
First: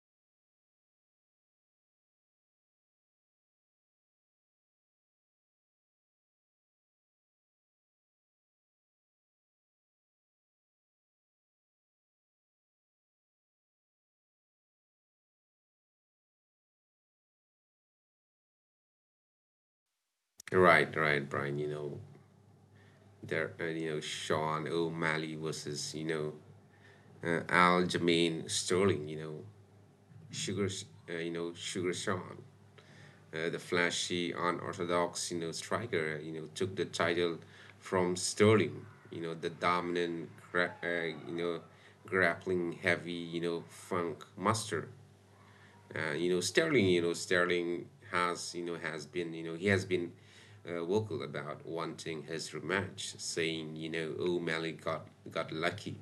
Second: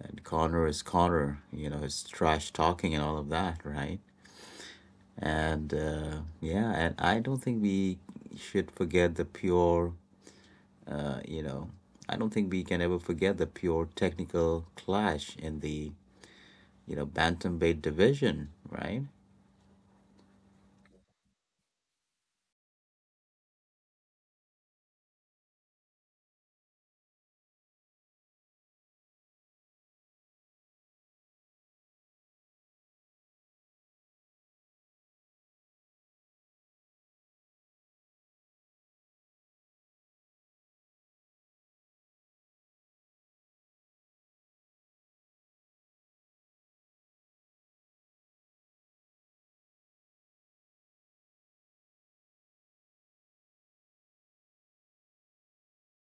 Speaker 1: and Conor is Conor, you know, his trash talking and all of that, right? And yeah, and I don't think we should forget the pure you know, I don't think we can ever forget the pure technical clash in the, you know, bantamweight division, right?
Speaker 2: Right, right, Brian. Sean O'Malley versus, Aljamain Sterling. Sugar, Sugar Sean, the flashy, unorthodox, striker, took the title from Sterling, the dominant, grappling heavy, funk master. Sterling has, he has been, vocal about wanting his rematch, saying, O'Malley got lucky,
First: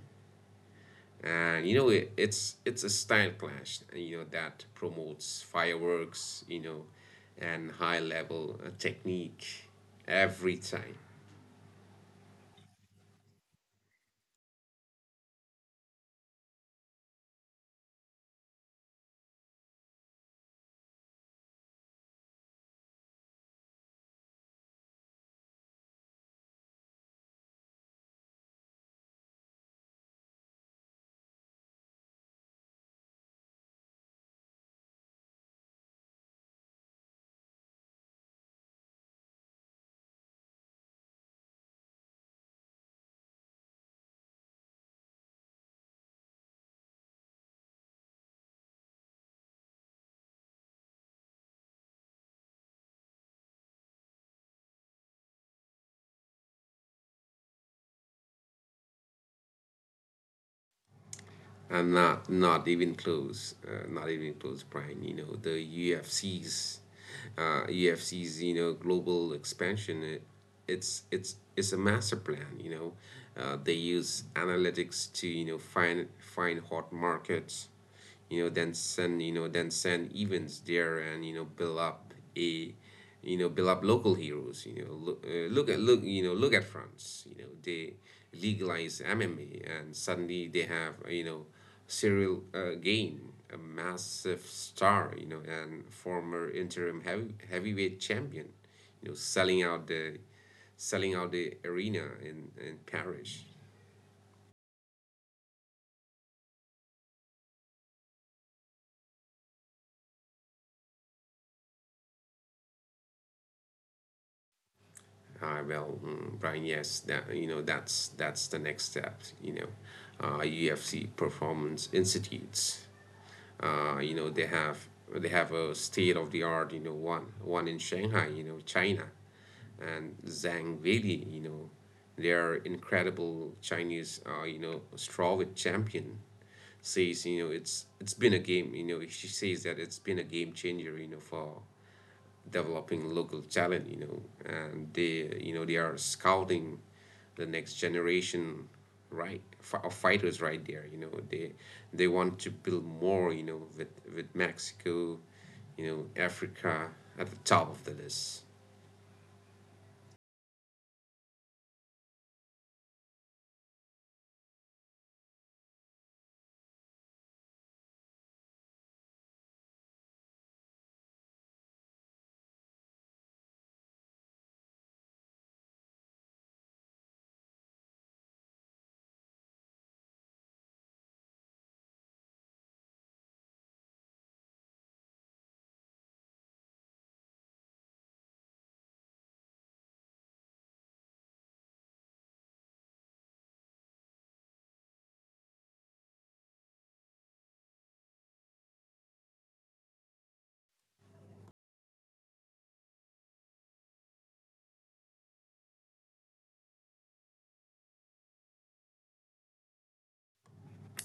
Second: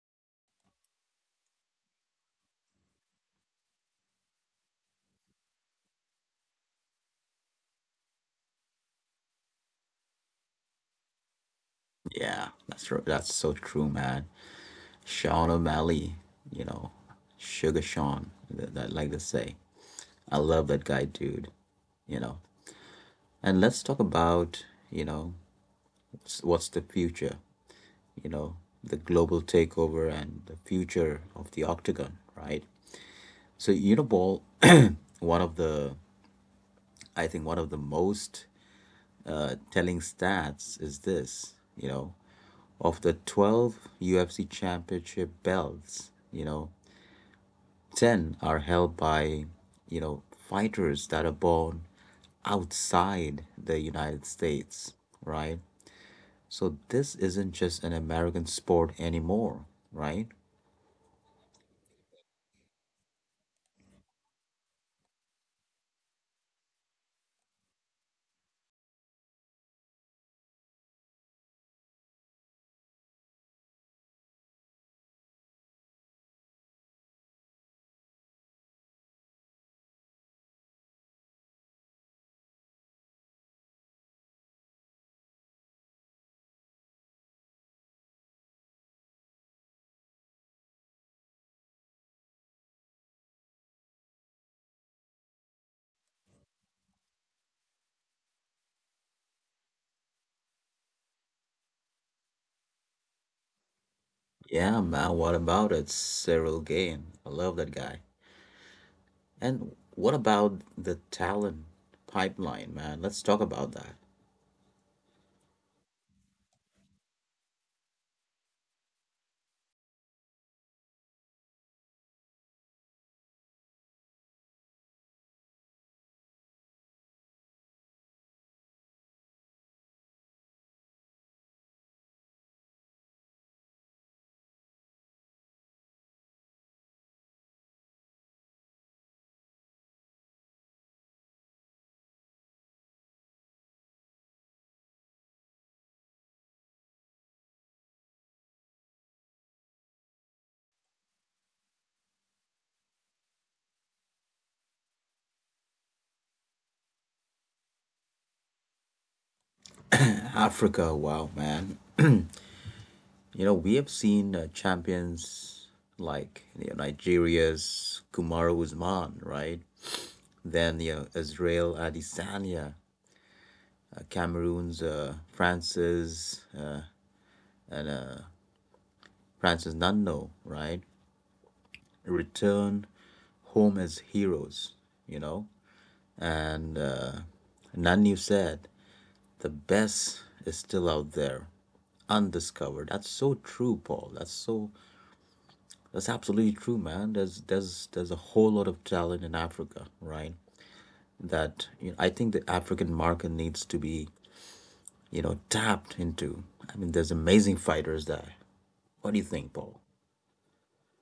Speaker 2: and you know it, it's a style clash, that promotes fireworks, and high level, technique every time.
Speaker 1: Yeah, that's so true, man. Sean O'Malley, you know, Sugar Sean, that, that like to say. I love that guy, dude. You know, and let's talk about you know what's the future. You know, the global takeover and the future of the octagon, right? So, you know, Ball, <clears throat> one of the I think one of the most telling stats is this, you know, of the 12 UFC championship belts, you know, 10 are held by, you know, fighters that are born outside the United States, right? So this isn't just an American sport anymore, right?
Speaker 2: And Not even close, Brian. You know the ufc's UFC's, global expansion, it, it's a master plan, They use analytics to, find hot markets. Then send events there, and, build up local heroes. You know, look, look at look you know, Look at France. They legalize MMA and suddenly they have serial Gain, a massive star. You know, and former interim heavyweight champion. You know, selling out the arena in Paris.
Speaker 1: Yeah, man, what about it? Cyril Gane. I love that guy. And what about the talent pipeline, man? Let's talk about that.
Speaker 2: Well, Brian, yes, that's that's the next step. You know, UFC Performance Institutes. You know they have a state of the art. You know one in Shanghai. You know, China and Zhang Weili. You know they are incredible Chinese. You know strawweight champion says you know it's been a game. You know, she says that it's been a game changer. You know, for developing local talent. You know, and they they are scouting the next generation, right, of fighters right there. You know, they want to build more, you know, with Mexico, you know, Africa at the top of the list.
Speaker 1: Africa, wow, man. You know, we have seen champions like you know, Nigeria's Kumaro Usman, right? Then you know, Israel Adesanya, Cameroon's and uh, Francis Ngannou, right? Return home as heroes, you know. And Nanu said, "The best is still out there, undiscovered." That's so true, Paul. That's absolutely true, man. There's a whole lot of talent in Africa, right? That you know, I think the African market needs to be you know tapped into. I mean, there's amazing fighters there. What do you think, Paul?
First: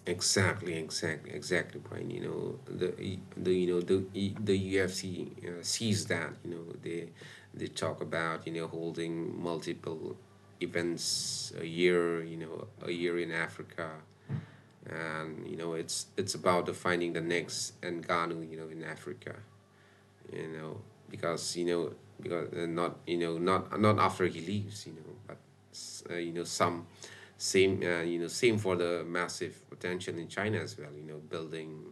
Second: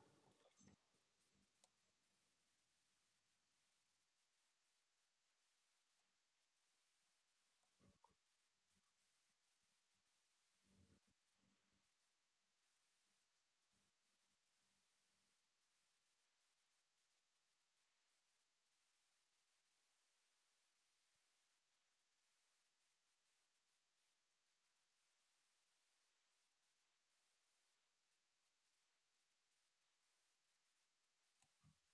Speaker 2: Exactly, Brian. You know, the the UFC sees that. You know they talk about, you know, holding multiple events a year, you know, a year in Africa. And you know it's about defining the next Ngannou, you know, in Africa, you know, because you know, because not not after he leaves, you know, but you know some same you know same for the massive potential in China as well, you know, building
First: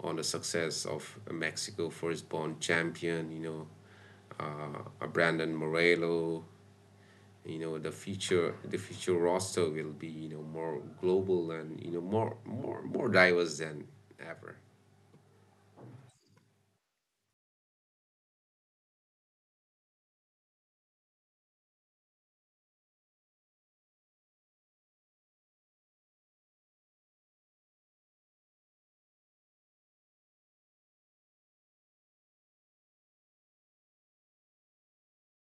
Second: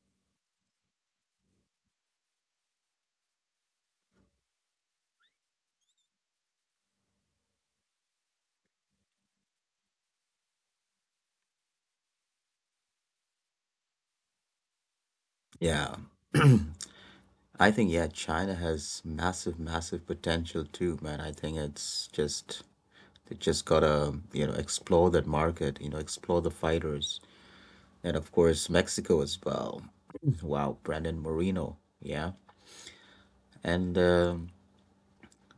Speaker 2: on the success of Mexico first-born champion, you know, Brandon Morello. You know, the future roster will be, you know, more global and, you know, more diverse than ever.
Speaker 1: Yeah, <clears throat> I think yeah, China has massive, massive potential too, man. I think it's just they just gotta you know explore that market, you know, explore the fighters, and of course Mexico as well. <clears throat> Wow, Brandon Moreno, yeah, and um,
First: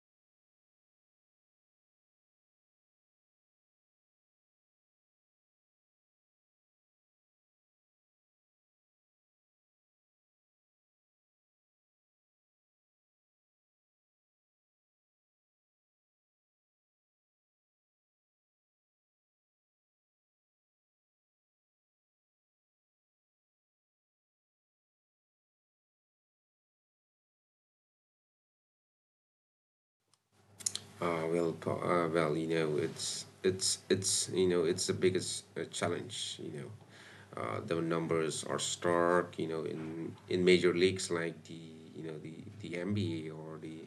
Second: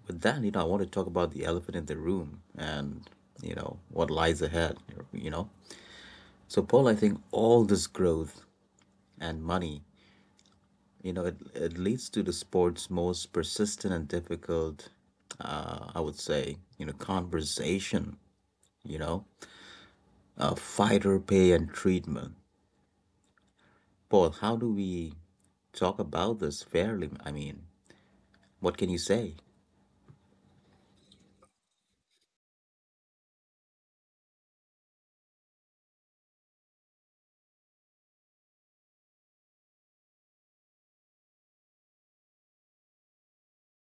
Speaker 1: with that, you know, I want to talk about the elephant in the room and, you know, what lies ahead, you know. So, Paul, I think all this growth and money, you know, it leads to the sport's most persistent and difficult, I would say, you know, conversation, you know, fighter pay and treatment. Paul, how do we talk about this fairly? I mean, what can you say?
Speaker 2: Well, you know it's you know it's the biggest challenge. You know, the numbers are stark, you know, in major leagues like the you know the the NBA or the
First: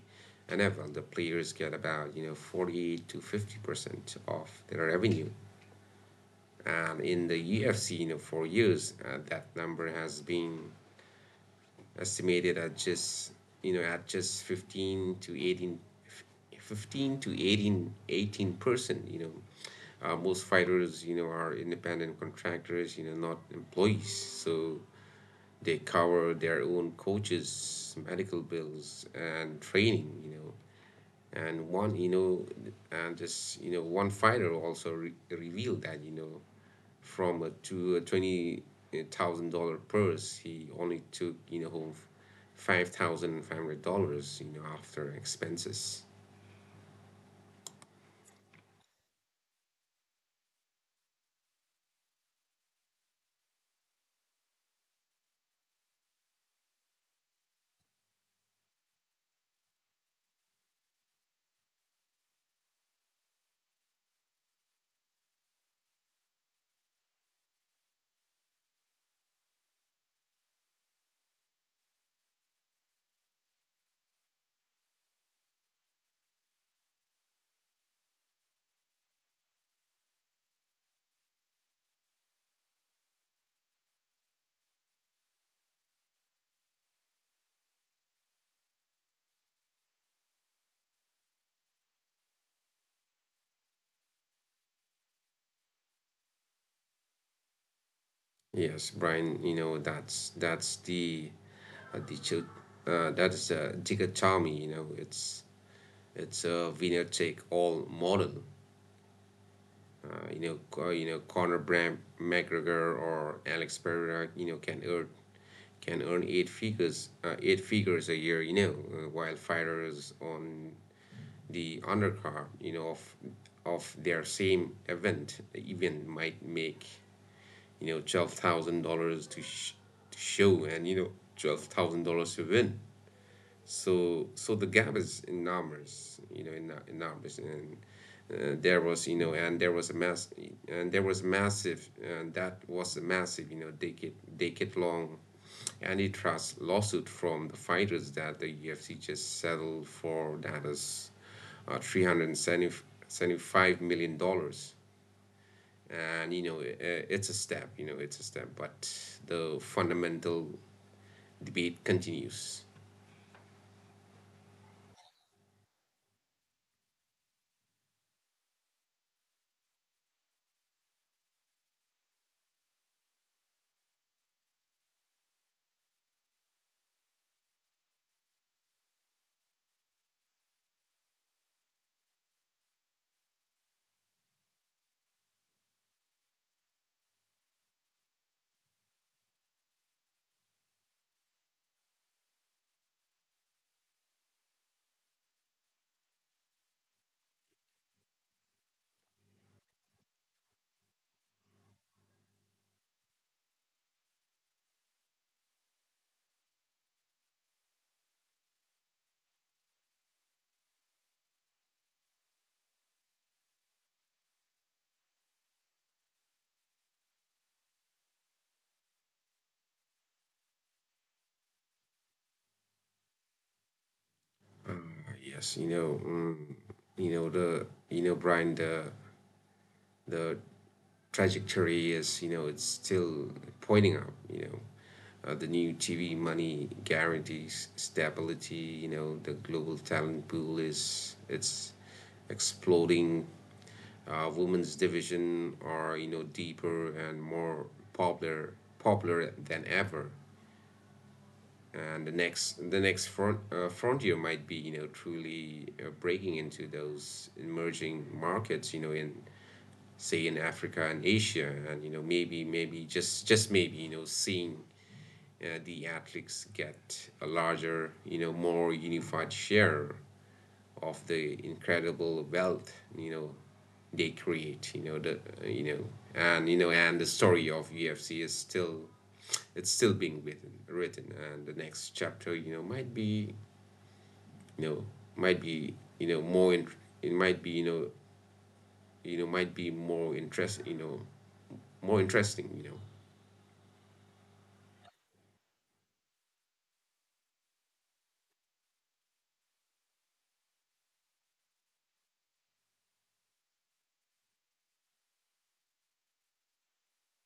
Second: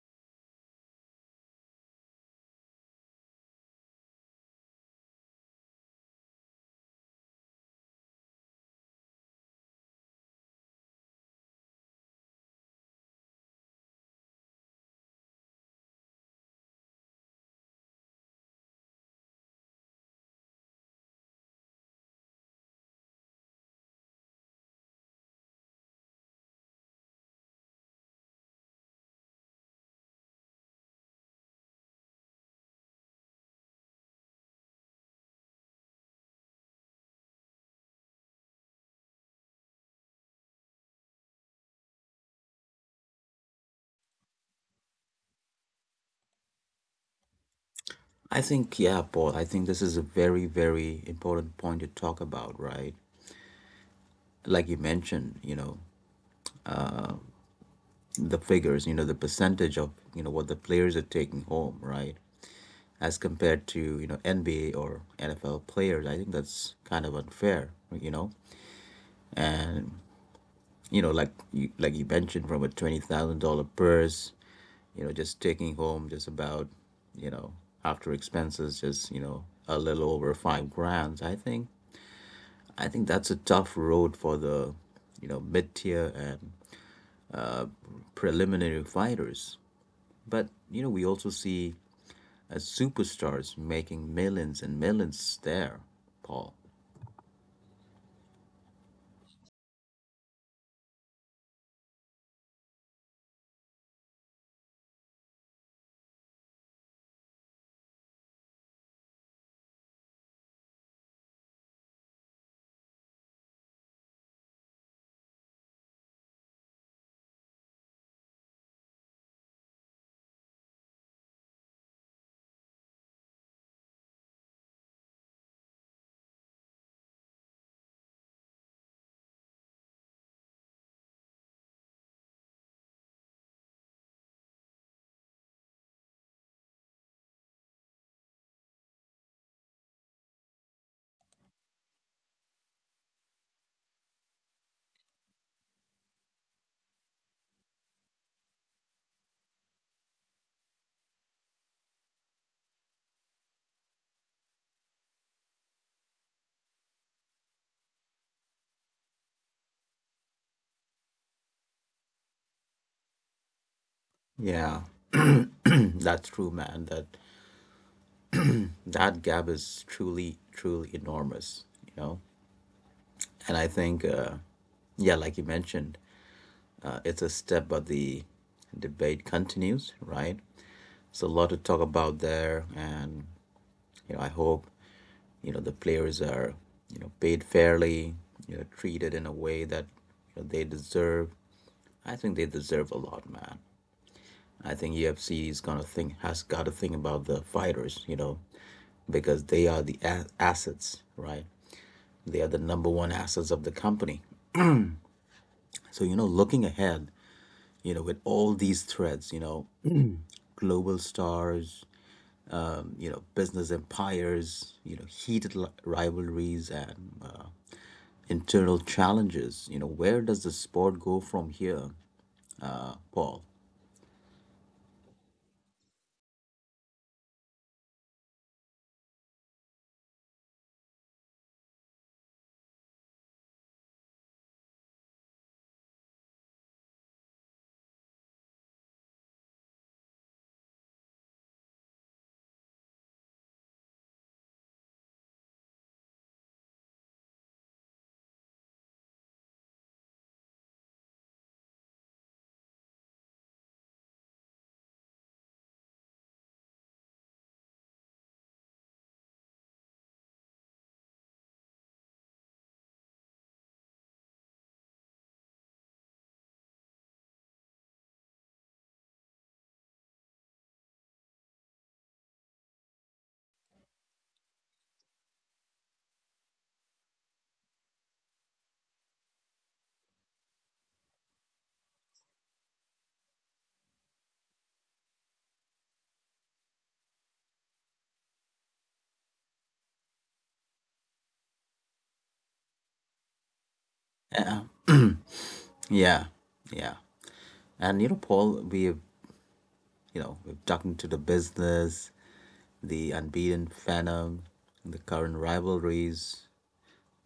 Speaker 2: NFL. The players get about, you know, 40 to 50% of their revenue. In the UFC, you know, for years, that number has been estimated at just, you know, at just 15 to 18, to 18, percent. You know, most fighters, you know, are independent contractors, you know, not employees. So they cover their own coaches, medical bills, and training. You know, and one, you know, and just, you know, one fighter also revealed that, you know, from a twenty thousand dollar purse, he only took, you know, home $5,500, you know, after expenses.
Speaker 1: I think, yeah, Paul, I think this is a very, very important point to talk about, right? Like you mentioned, you know, the figures, you know, the percentage of, you know, what the players are taking home, right? As compared to, you know, NBA or NFL players, I think that's kind of unfair, you know? And, you know, like you mentioned, from a $20,000 purse, you know, just taking home just about, you know, after expenses, just, you know, a little over 5 grand, I think. I think that's a tough road for the, you know, mid tier and preliminary fighters. But you know, we also see superstars making millions and millions there, Paul.
Speaker 2: Yes, Brian, you know that's the uh, the chil- that is a dichotomy. You know, it's a winner take all model. You know, you know Conor Bram McGregor or Alex Pereira, you know, can earn eight figures a year. You know, while fighters on the undercard, you know, of their same event, even might make, you know, $12,000 to, to show, and you know $12,000 to win. So the gap is enormous, you know, in enormous, and there was you know, and there was a mass, and there was massive, and that was a massive, you know, decade long antitrust lawsuit from the fighters that the UFC just settled for. That is 375 million dollars. And you know it's a step, but the fundamental debate continues.
Speaker 1: Yeah, <clears throat> that's true, man. That gap is truly, truly enormous. You know, and I think, yeah, like you mentioned, it's a step, but the debate continues, right? It's a lot to talk about there, and you know, I hope you know the players are you know paid fairly, you know, treated in a way that you know they deserve. I think they deserve a lot, man. I think UFC is gonna think has got to think about the fighters, you know, because they are the assets, right? They are the number one assets of the company. So you know, looking ahead, you know, with all these threads, you know, global stars, you know, business empires, you know, heated rivalries and internal challenges, you know, where does the sport go from here, Paul?
Speaker 2: uh, yes, you know, you know, the you know, Brian, the trajectory is, you know, it's still pointing up. You know, the new TV money guarantees stability. You know, the global talent pool is it's exploding. Women's division are, you know, deeper and more popular, than ever. And the next frontier might be, you know, truly breaking into those emerging markets. You know, in say in Africa and Asia, and you know maybe just maybe, you know, seeing the athletes get a larger, you know, more unified share of the incredible wealth, you know, they create. You know, you know and you know and the story of UFC is still it's still being written, and the next chapter, you know, might be you know might be you know more in, it might be you know might be more interest you know more interesting, you know.
Speaker 1: Yeah, yeah, yeah. And you know, Paul, we've you know we've talking into the business, the unbeaten phenom, the current rivalries,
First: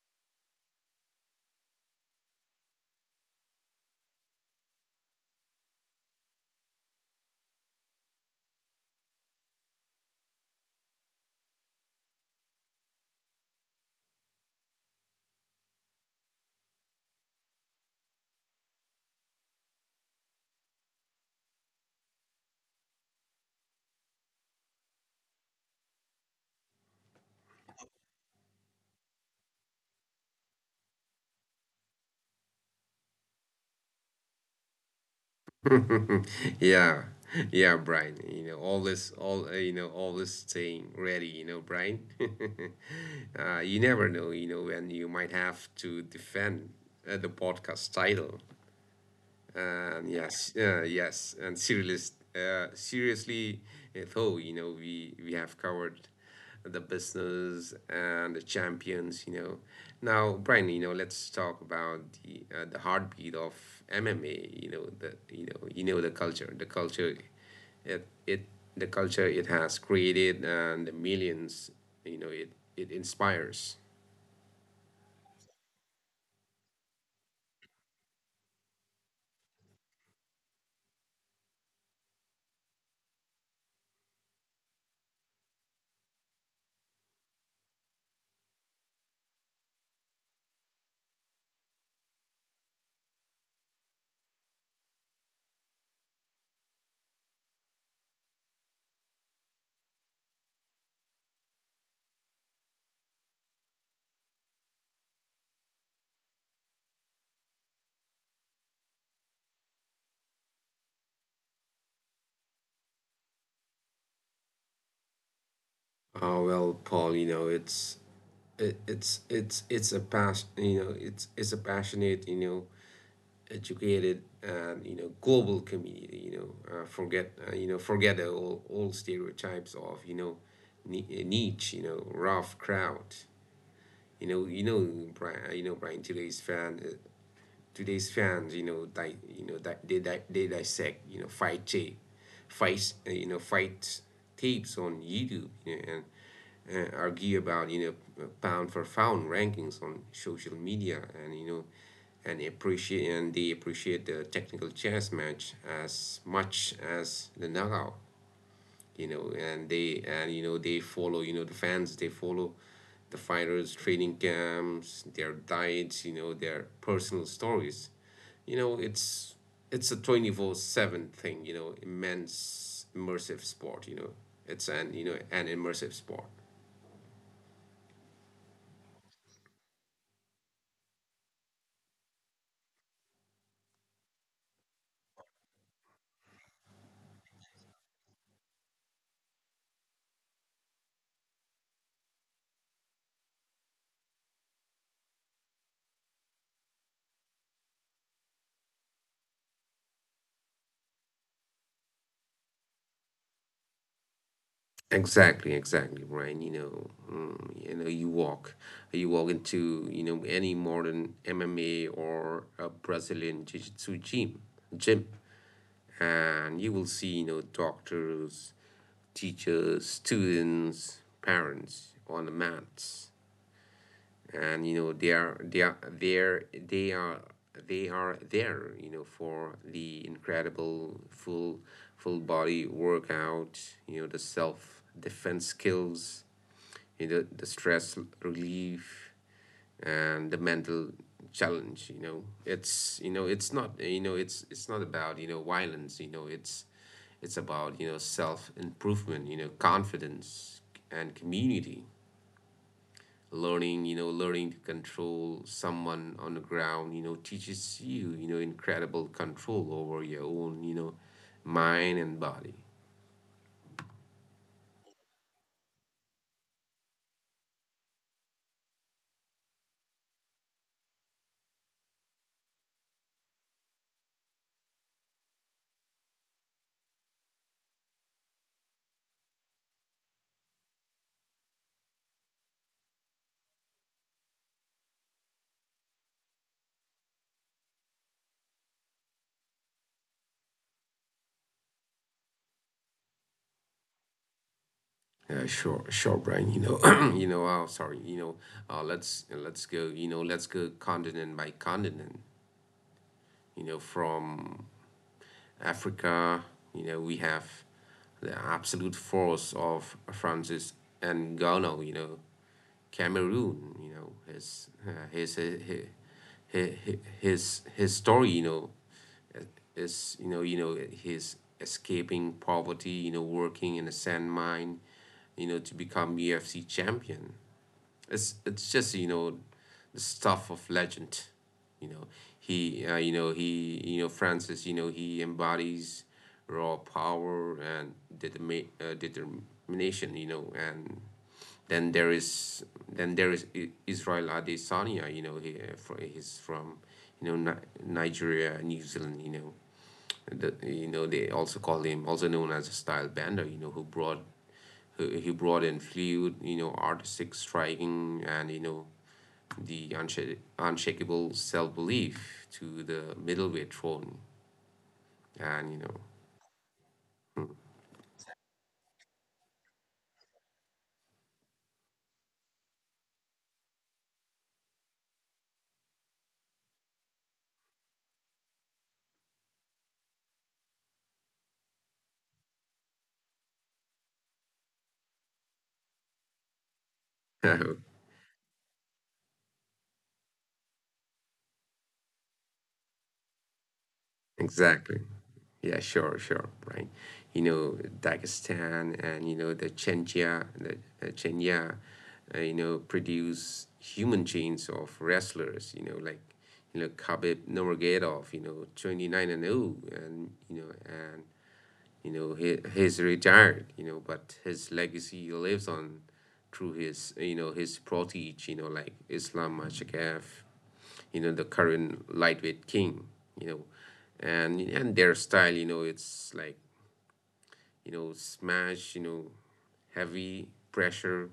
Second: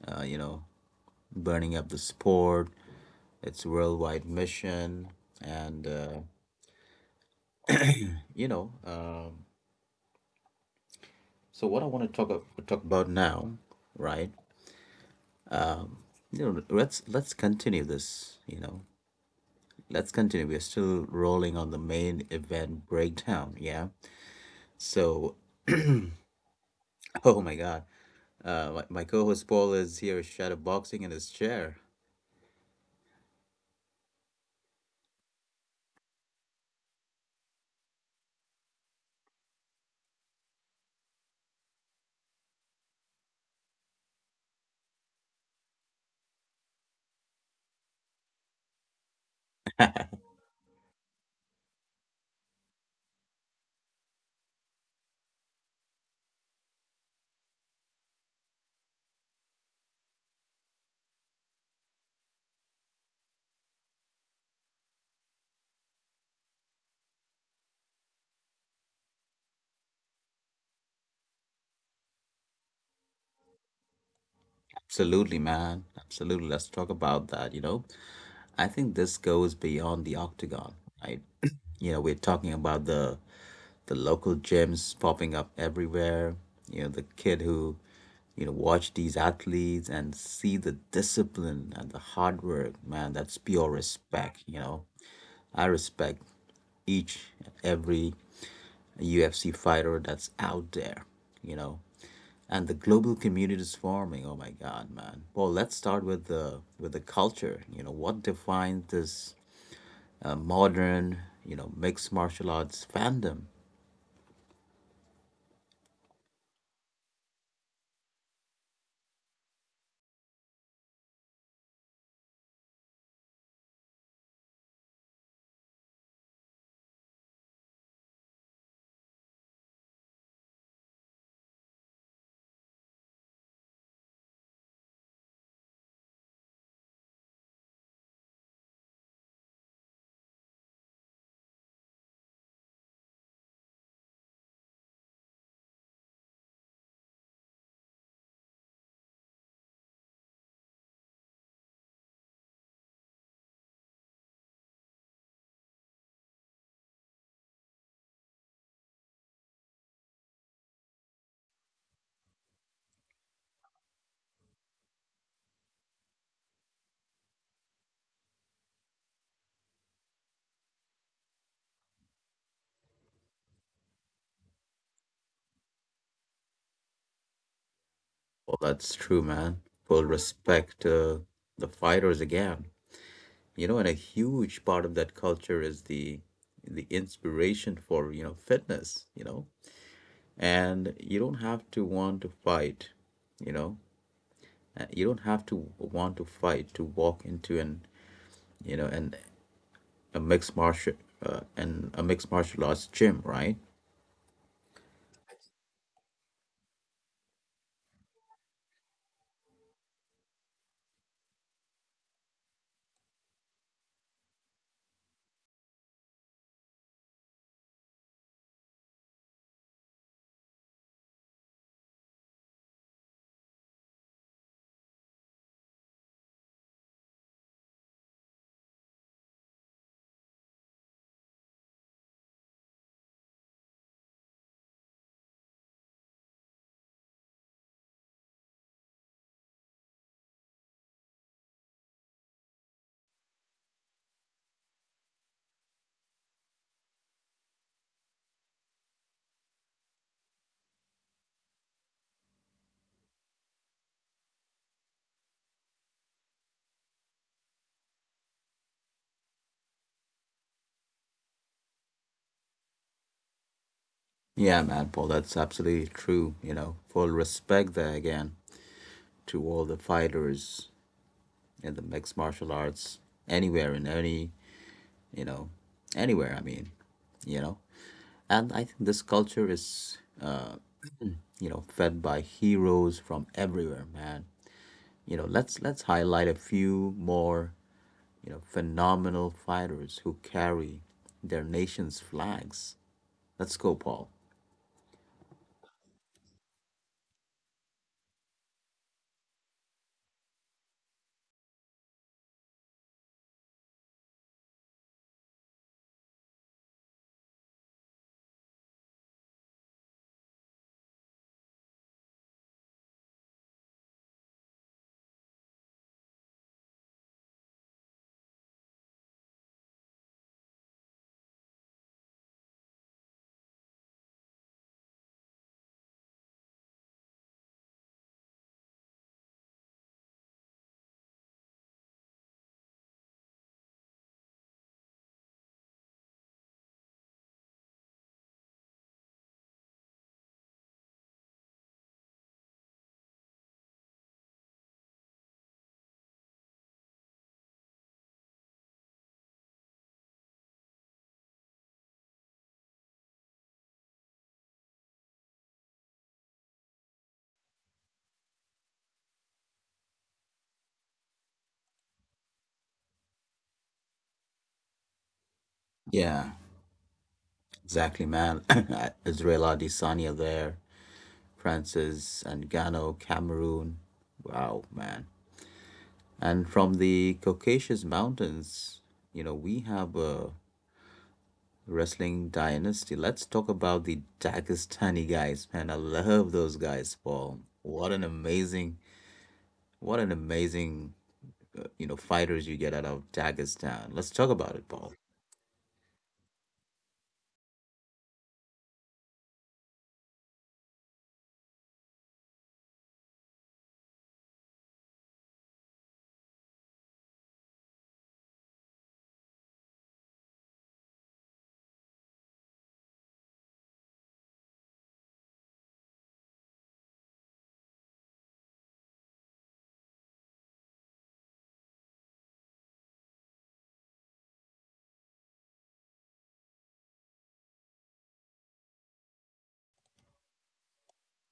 Speaker 1: you know, burning up the sport, its worldwide mission, and you know, so what I want to talk about now, right? You know, let's continue this. You know, let's continue. We're still rolling on the main event breakdown. Yeah. So <laughs> oh my God. My co-host Paul is here shadowboxing in his chair.
Speaker 2: <laughs> Yeah, yeah, Brian. You know, always, always staying ready. You know, Brian. <laughs> You never know, you know, when you might have to defend the podcast title. And yes, and seriously, though, you know, we have covered the business and the champions, you know. Now, Brian, you know, let's talk about the heartbeat of MMA. You know the culture, it the culture it has created and the millions, you know, it inspires.
Speaker 1: Absolutely, man. Absolutely. Let's talk about that, you know. I think this goes beyond the octagon, right? <clears throat> You know, we're talking about the local gyms popping up everywhere. You know, the kid who, you know, watch these athletes and see the discipline and the hard work, man, that's pure respect, you know. I respect each and every a UFC fighter that's out there, you know. And the global community is forming. Oh my God, man! Well, let's start with the culture. You know what defines this modern, you know, mixed martial arts fandom?
Speaker 2: Oh well, Paul, you know, it's it, it's a pas you know, it's a passionate, you know, educated and, you know, global community, you know. Forget forget the old stereotypes of, you know, niche, you know, rough crowd. You know, Brian, today's fans, you know, they dissect, you know, fight tapes on YouTube, you know, and argue about, you know, pound for pound rankings on social media, and you know and appreciate and they appreciate the technical chess match as much as the knockout. You know, and they and you know they follow, you know, the fans they follow the fighters training camps, their diets, you know, their personal stories, you know. It's a 24/7 thing, you know, immense immersive sport, you know, it's an, you know, an immersive sport.
Speaker 1: Well, that's true, man. Full respect to the fighters again. You know, and a huge part of that culture is the inspiration for you know fitness. You know, and you don't have to want to fight. You know, uh, you don't have to want to fight to walk into an you know an a mixed martial a mixed martial arts gym, right?
Speaker 2: Exactly, exactly, Brian. You know, you know, you walk into, you know, any modern MMA or a Brazilian Jiu-Jitsu gym, and you will see, you know, doctors, teachers, students, parents on the mats. And you know they are there, you know, for the incredible full body workout, you know, the self defense skills, you know, the stress relief, and the mental challenge. You know it's not about, you know, violence. You know, it's about, you know, self improvement, you know, confidence, and community. Learning, you know learning to control someone on the ground, you know, teaches you, you know, incredible control over your own, you know, mind and body.
Speaker 1: Yeah, man, Paul, that's absolutely true. You know, full respect there again to all the fighters in the mixed martial arts anywhere in any you know anywhere. I mean, you know, and I think this culture is <clears throat> you know fed by heroes from everywhere, man. You know, let's highlight a few more, you know, phenomenal fighters who carry their nation's flags. Let's go, Paul.
Speaker 2: Sure, sure, Brian. You know <clears throat> you know, oh sorry, you know, let's go continent by continent. You know, from Africa, you know, we have the absolute force of Francis and Ngannou. You know, Cameroon, you know, his his story, you know, is his escaping poverty, you know, working in a sand mine, you know, to become UFC champion. It's just, you know, the stuff of legend, you know. He you know he you know Francis, you know, he embodies raw power and determination, you know. And then there is then there is Israel Adesanya. You know, he's from, you know, Nigeria, New Zealand. You know, the, you know they also call him also known as a style bender. You know, he brought in fluid, you know, artistic striking, and, you know, the unshakable self belief to the middleweight throne. And you
Speaker 1: Yeah, exactly, man. <laughs> <clears throat> Israel Adesanya there, Francis Ngannou, Cameroon. Wow, man. And from the Caucasus Mountains, you know, we have a wrestling dynasty. Let's talk about the Dagestani guys, man. I love those guys, Paul.
Speaker 2: know, <laughs>
Speaker 1: What an amazing, you know, fighters you get out of Dagestan. Let's talk about it, Paul.
Speaker 2: Exactly. Yeah, sure, sure. Right. You know, Dagestan and, you know, the Chenja, the Chenya, you know, produce human chains of wrestlers, you know, like, you know, Khabib Nurmagomedov, you know, 29-0, and you know he's retired, you know, but his legacy lives on through his, you know, his protege, you know, like Islam Mashakav, you know, the current lightweight king, you know. And their style, you know, it's like, you know, smash, you know, heavy pressure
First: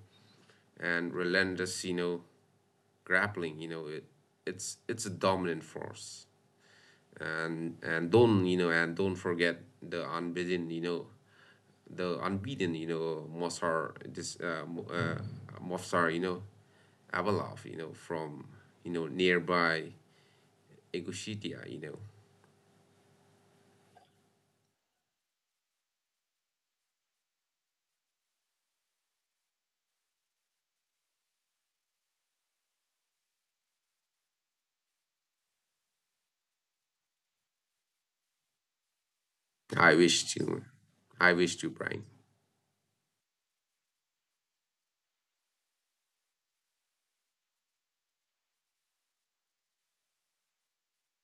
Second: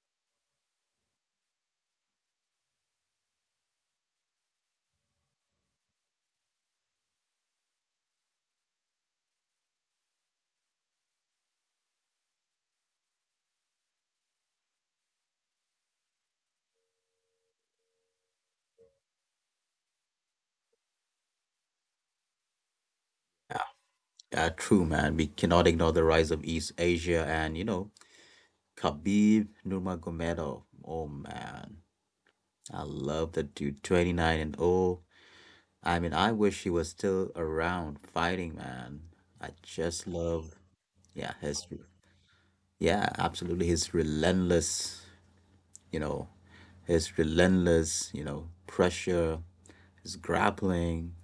Speaker 2: and relentless, you know, grappling, you know. It it's a dominant force. And don't you know and don't forget the unbeaten, you know, you know, Mozart, you know, Avalov, you know, from, you know, nearby Ingushetia, you know.
Speaker 1: Yeah, true, man. We cannot ignore the rise of East Asia and, you know, Khabib Nurmagomedov. Oh, man. I love that dude, 29 and oh. I mean, I wish he was still around fighting, man. I
Speaker 2: I
Speaker 1: just
Speaker 2: wish
Speaker 1: love,
Speaker 2: to, I
Speaker 1: yeah,
Speaker 2: wish
Speaker 1: his,
Speaker 2: to, Brian.
Speaker 1: yeah, absolutely. You know, his relentless, you know, pressure, his grappling.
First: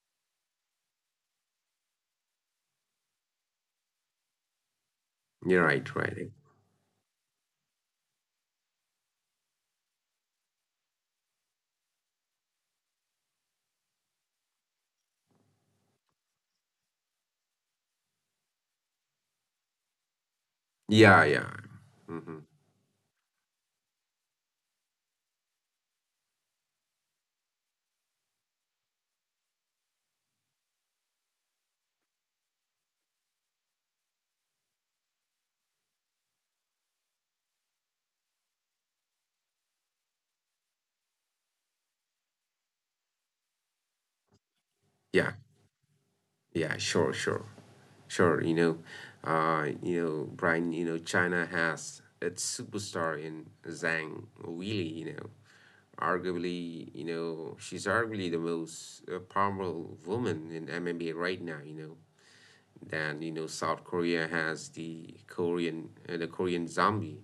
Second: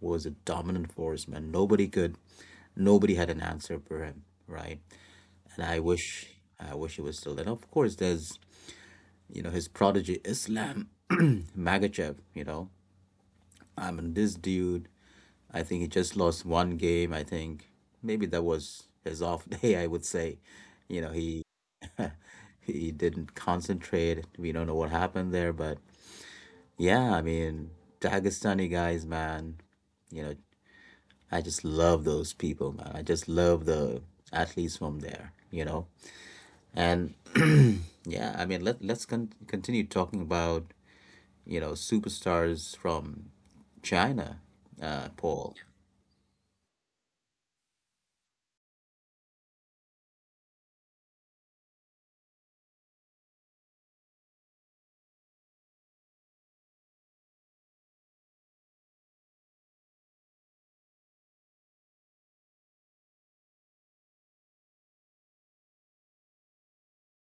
Speaker 1: Was a dominant force, man. Nobody had an answer for him, right?
Speaker 2: You're
Speaker 1: And
Speaker 2: right, right.
Speaker 1: I wish he was still there. Now, of course, there's, you know, his prodigy, Islam <clears throat> Magachev, you know. I mean, this dude, I think he just lost one game. I think maybe that was his off <laughs> day, I would say. You know,
Speaker 2: Yeah, yeah. Hmm.
Speaker 1: he didn't concentrate. We don't know what happened there, but yeah, I mean, Dagestani guys, man, you know, I just love those people, man. I just love the athletes from there, you know. And yeah, I mean, let's continue talking about you know superstars from China,
Speaker 2: Yeah.
Speaker 1: Paul.
Speaker 2: Yeah, sure, sure. You know, Brian. You know, China has its superstar in Zhang Weili. You know, arguably, she's arguably the most powerful woman in MMA right now. You know, then, you know, South Korea has the Korean Zombie.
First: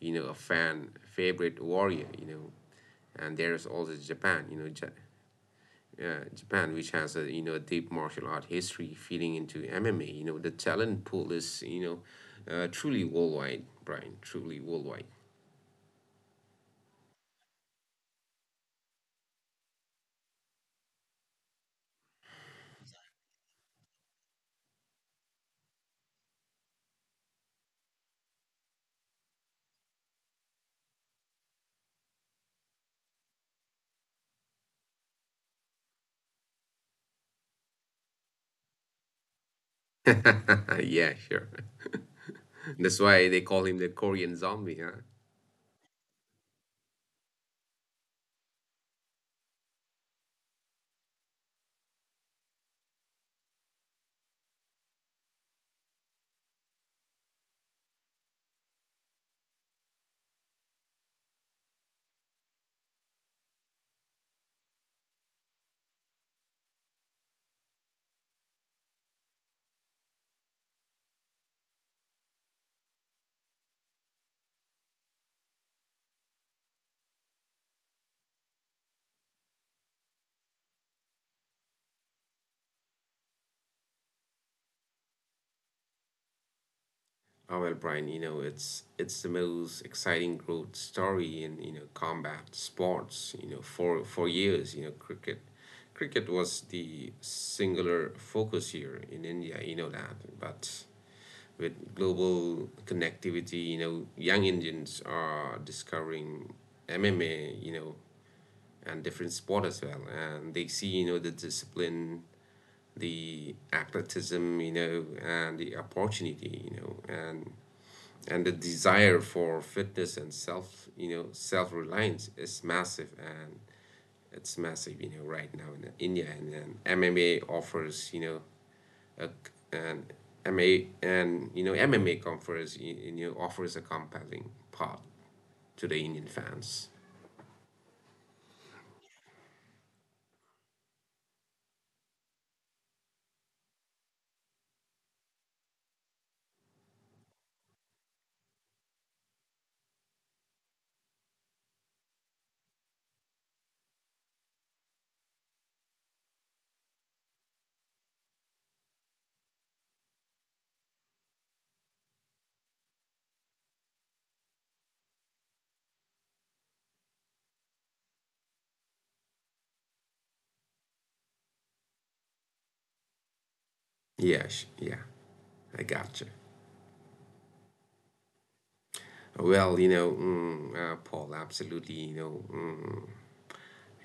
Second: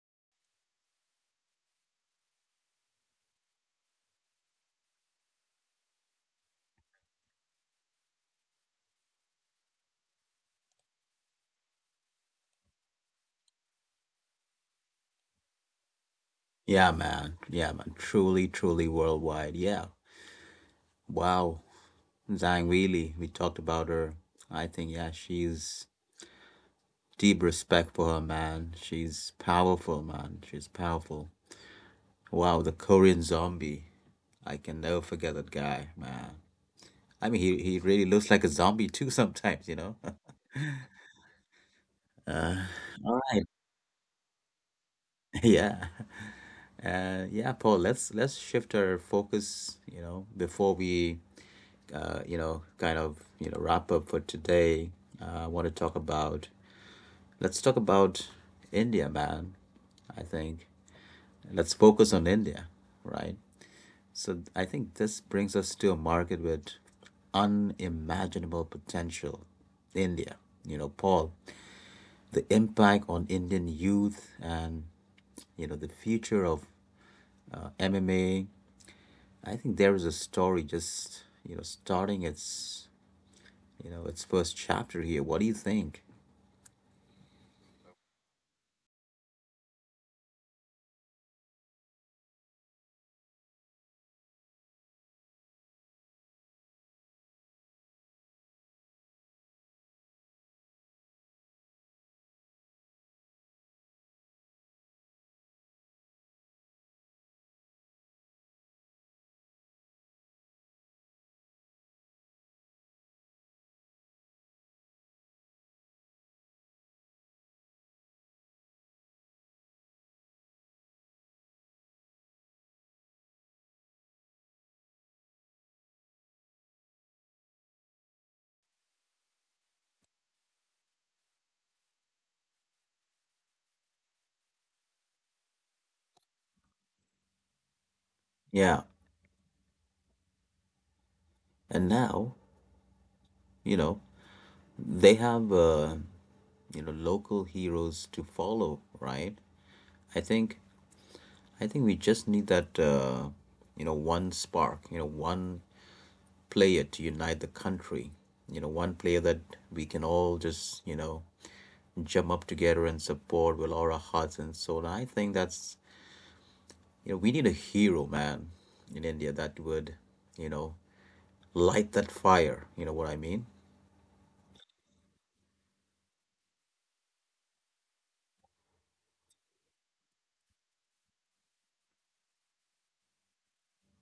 Speaker 2: You know, a fan favorite warrior. And there's also Japan. Japan, which has a you know a deep martial art history, feeding into MMA. The talent pool is truly worldwide, Brian. Truly worldwide.
Speaker 1: Yeah, man. Yeah, man. Truly, truly worldwide. Yeah. Wow. Zhang Weili, we talked about her. I think, yeah, she's deep respect for her, man. She's powerful, man. She's powerful. Wow, the Korean zombie. I can never forget that guy, man. He really looks like a zombie too <laughs> sometimes, you know. <laughs>
Speaker 2: <laughs> Yeah, sure. <laughs> That's
Speaker 1: All
Speaker 2: why they
Speaker 1: right.
Speaker 2: call him the Korean zombie, huh?
Speaker 1: <laughs> Yeah. Yeah, Paul, let's shift our focus, you know, before we you know, kind of, you know, wrap up for today. I want to talk about let's talk about India, man. I think let's focus on India, right? So I think this brings us to a market with unimaginable potential. India, you know, Paul, the impact on Indian youth and you know the future of MMA. I think there is a story just you know starting its you know its first chapter here. What do you think?
Speaker 2: Oh well, Brian. It's the most exciting growth story in combat sports. For years, cricket. Cricket was the singular focus here in India, you know that. But with global connectivity, young Indians are discovering MMA, and different sport as well. And they see, the discipline, the athleticism, and the opportunity, and the desire for fitness and self, self-reliance is massive, and it's massive, right now in India. And then MMA offers, you know, uh, and MA and MMA conference you know offers a compelling part to the Indian fans.
Speaker 1: Yeah, and now you know they have you know local heroes to follow, right? I think I think we just need that you know one spark, you know one player to unite the country. You know, one player that we can all just, you know, jump up together and support with all our hearts and soul. And I think that's, you know, we need a hero, man, in India that would, you know, light that fire. You know what I mean?
Speaker 2: Yeah, yeah, I gotcha. Well, Paul, absolutely.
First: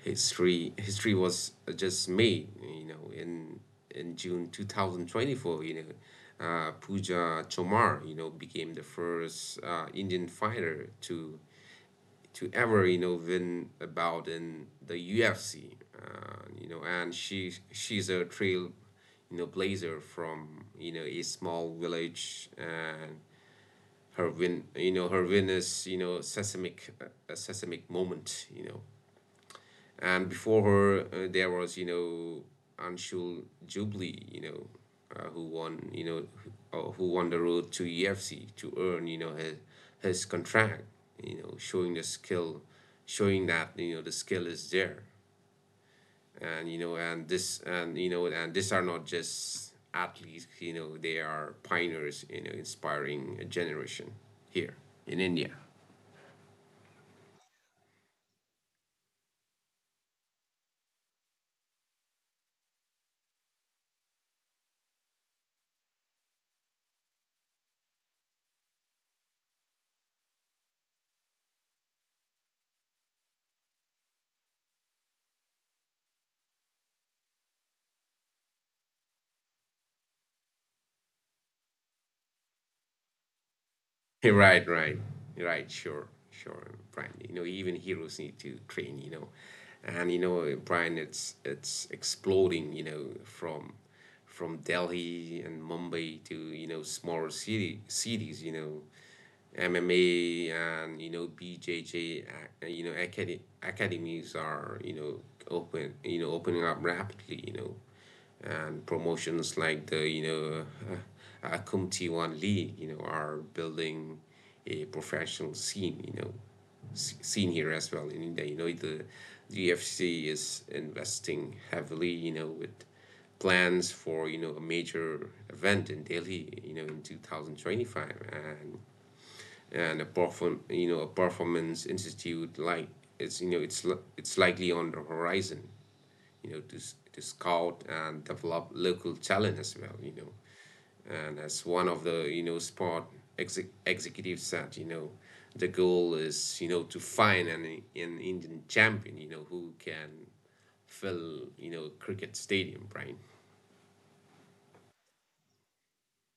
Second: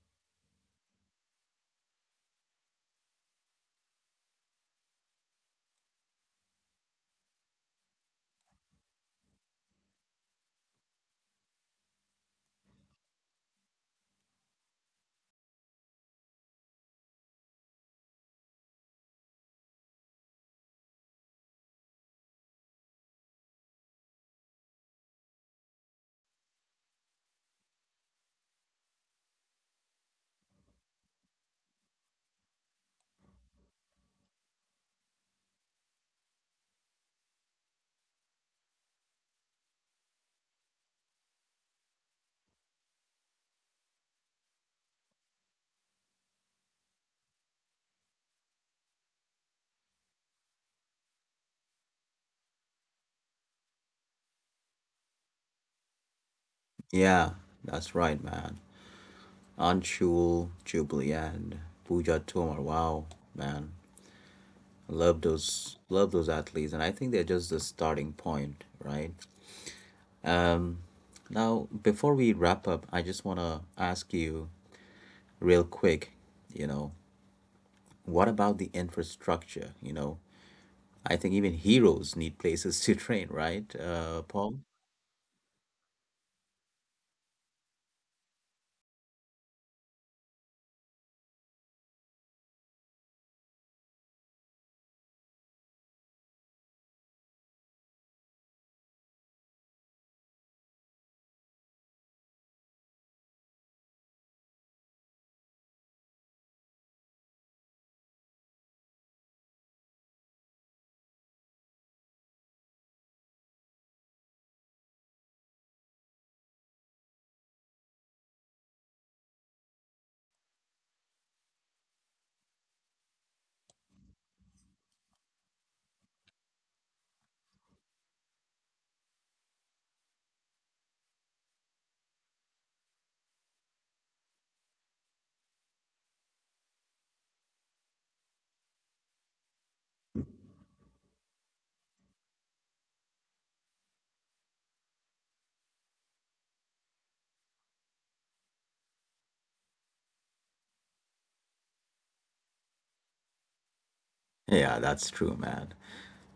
Speaker 2: History was just made, in June 2024. Pooja Chomar, you know, became the first Indian fighter to ever win about in the UFC. And she's a trail blazer from a small village, and her win is seismic, a seismic moment. You know, and Before her there was Anshul Jubilee, uh, who won you know who won the road to UFC to earn his contract, showing the skill, showing that the skill is there. And you know and this and you know and these are not just athletes, they are pioneers, inspiring a generation here in India.
Speaker 1: Yeah, that's right, man. Anshul, Jubilee, and Pooja Tomar. Wow, man. I love those, love those athletes, and I think they're just the starting point, right? Um, now, before we wrap up, I just want to ask you real quick, you know, what about the infrastructure? You know, I think even heroes need places <laughs> to train, right,
Speaker 2: <laughs>
Speaker 1: Paul?
Speaker 2: Right, right, right. Sure, sure, Brian. You know, even heroes need to train. Brian, it's exploding. From Delhi and Mumbai to smaller city cities. MMA and BJJ You know, acad academies are opening up rapidly. You know, and Promotions like the uh, Kumtiwan League, you know, are building a professional scene, scene here as well in India. The UFC is investing heavily, you know, with plans for a major event in Delhi, you know, in 2025, and a performance institute it's likely on the horizon, you know, to, to scout and develop local talent as well, you know. And as one of the, sport exe executives said, you know, the goal is, to find an Indian champion, you know, who can fill, you know, cricket stadium, Brian.
Speaker 1: Yeah, that's true, man.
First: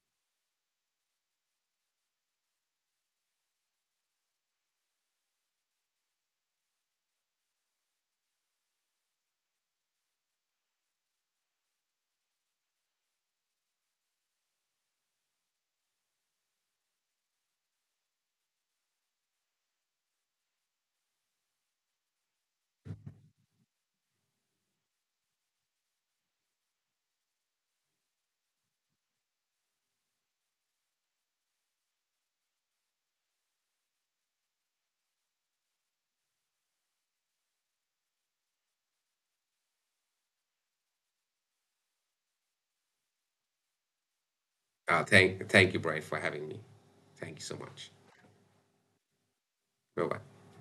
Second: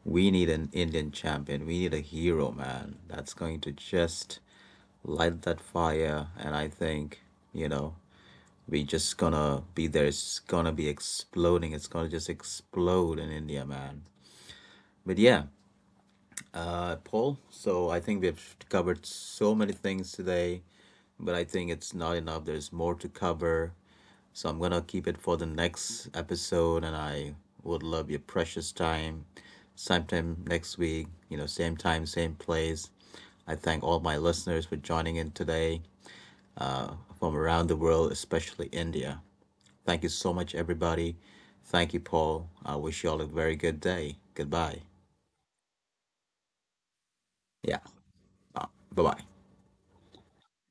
Speaker 1: We need an Indian champion. We need a hero, man, that's going to just light that fire. And I think, you know, we just gonna be there. It's gonna be exploding. It's gonna just explode in India, man. But yeah. Uh, Paul. So I think we've covered so many things today, but I think it's not enough. There's more to cover. So I'm going to keep it for the next episode, and I would love your precious time. Sometime next week, you know, same time, same place. I thank all my listeners for joining in today uh, from around the world, especially India. Thank you so much, everybody. Thank you, Paul. I wish you all a very good day. Goodbye.
Speaker 2: Thank you, Brian, for having me. Thank you so
Speaker 1: Yeah,
Speaker 2: much.
Speaker 1: bye bye.
Speaker 2: Bye-bye.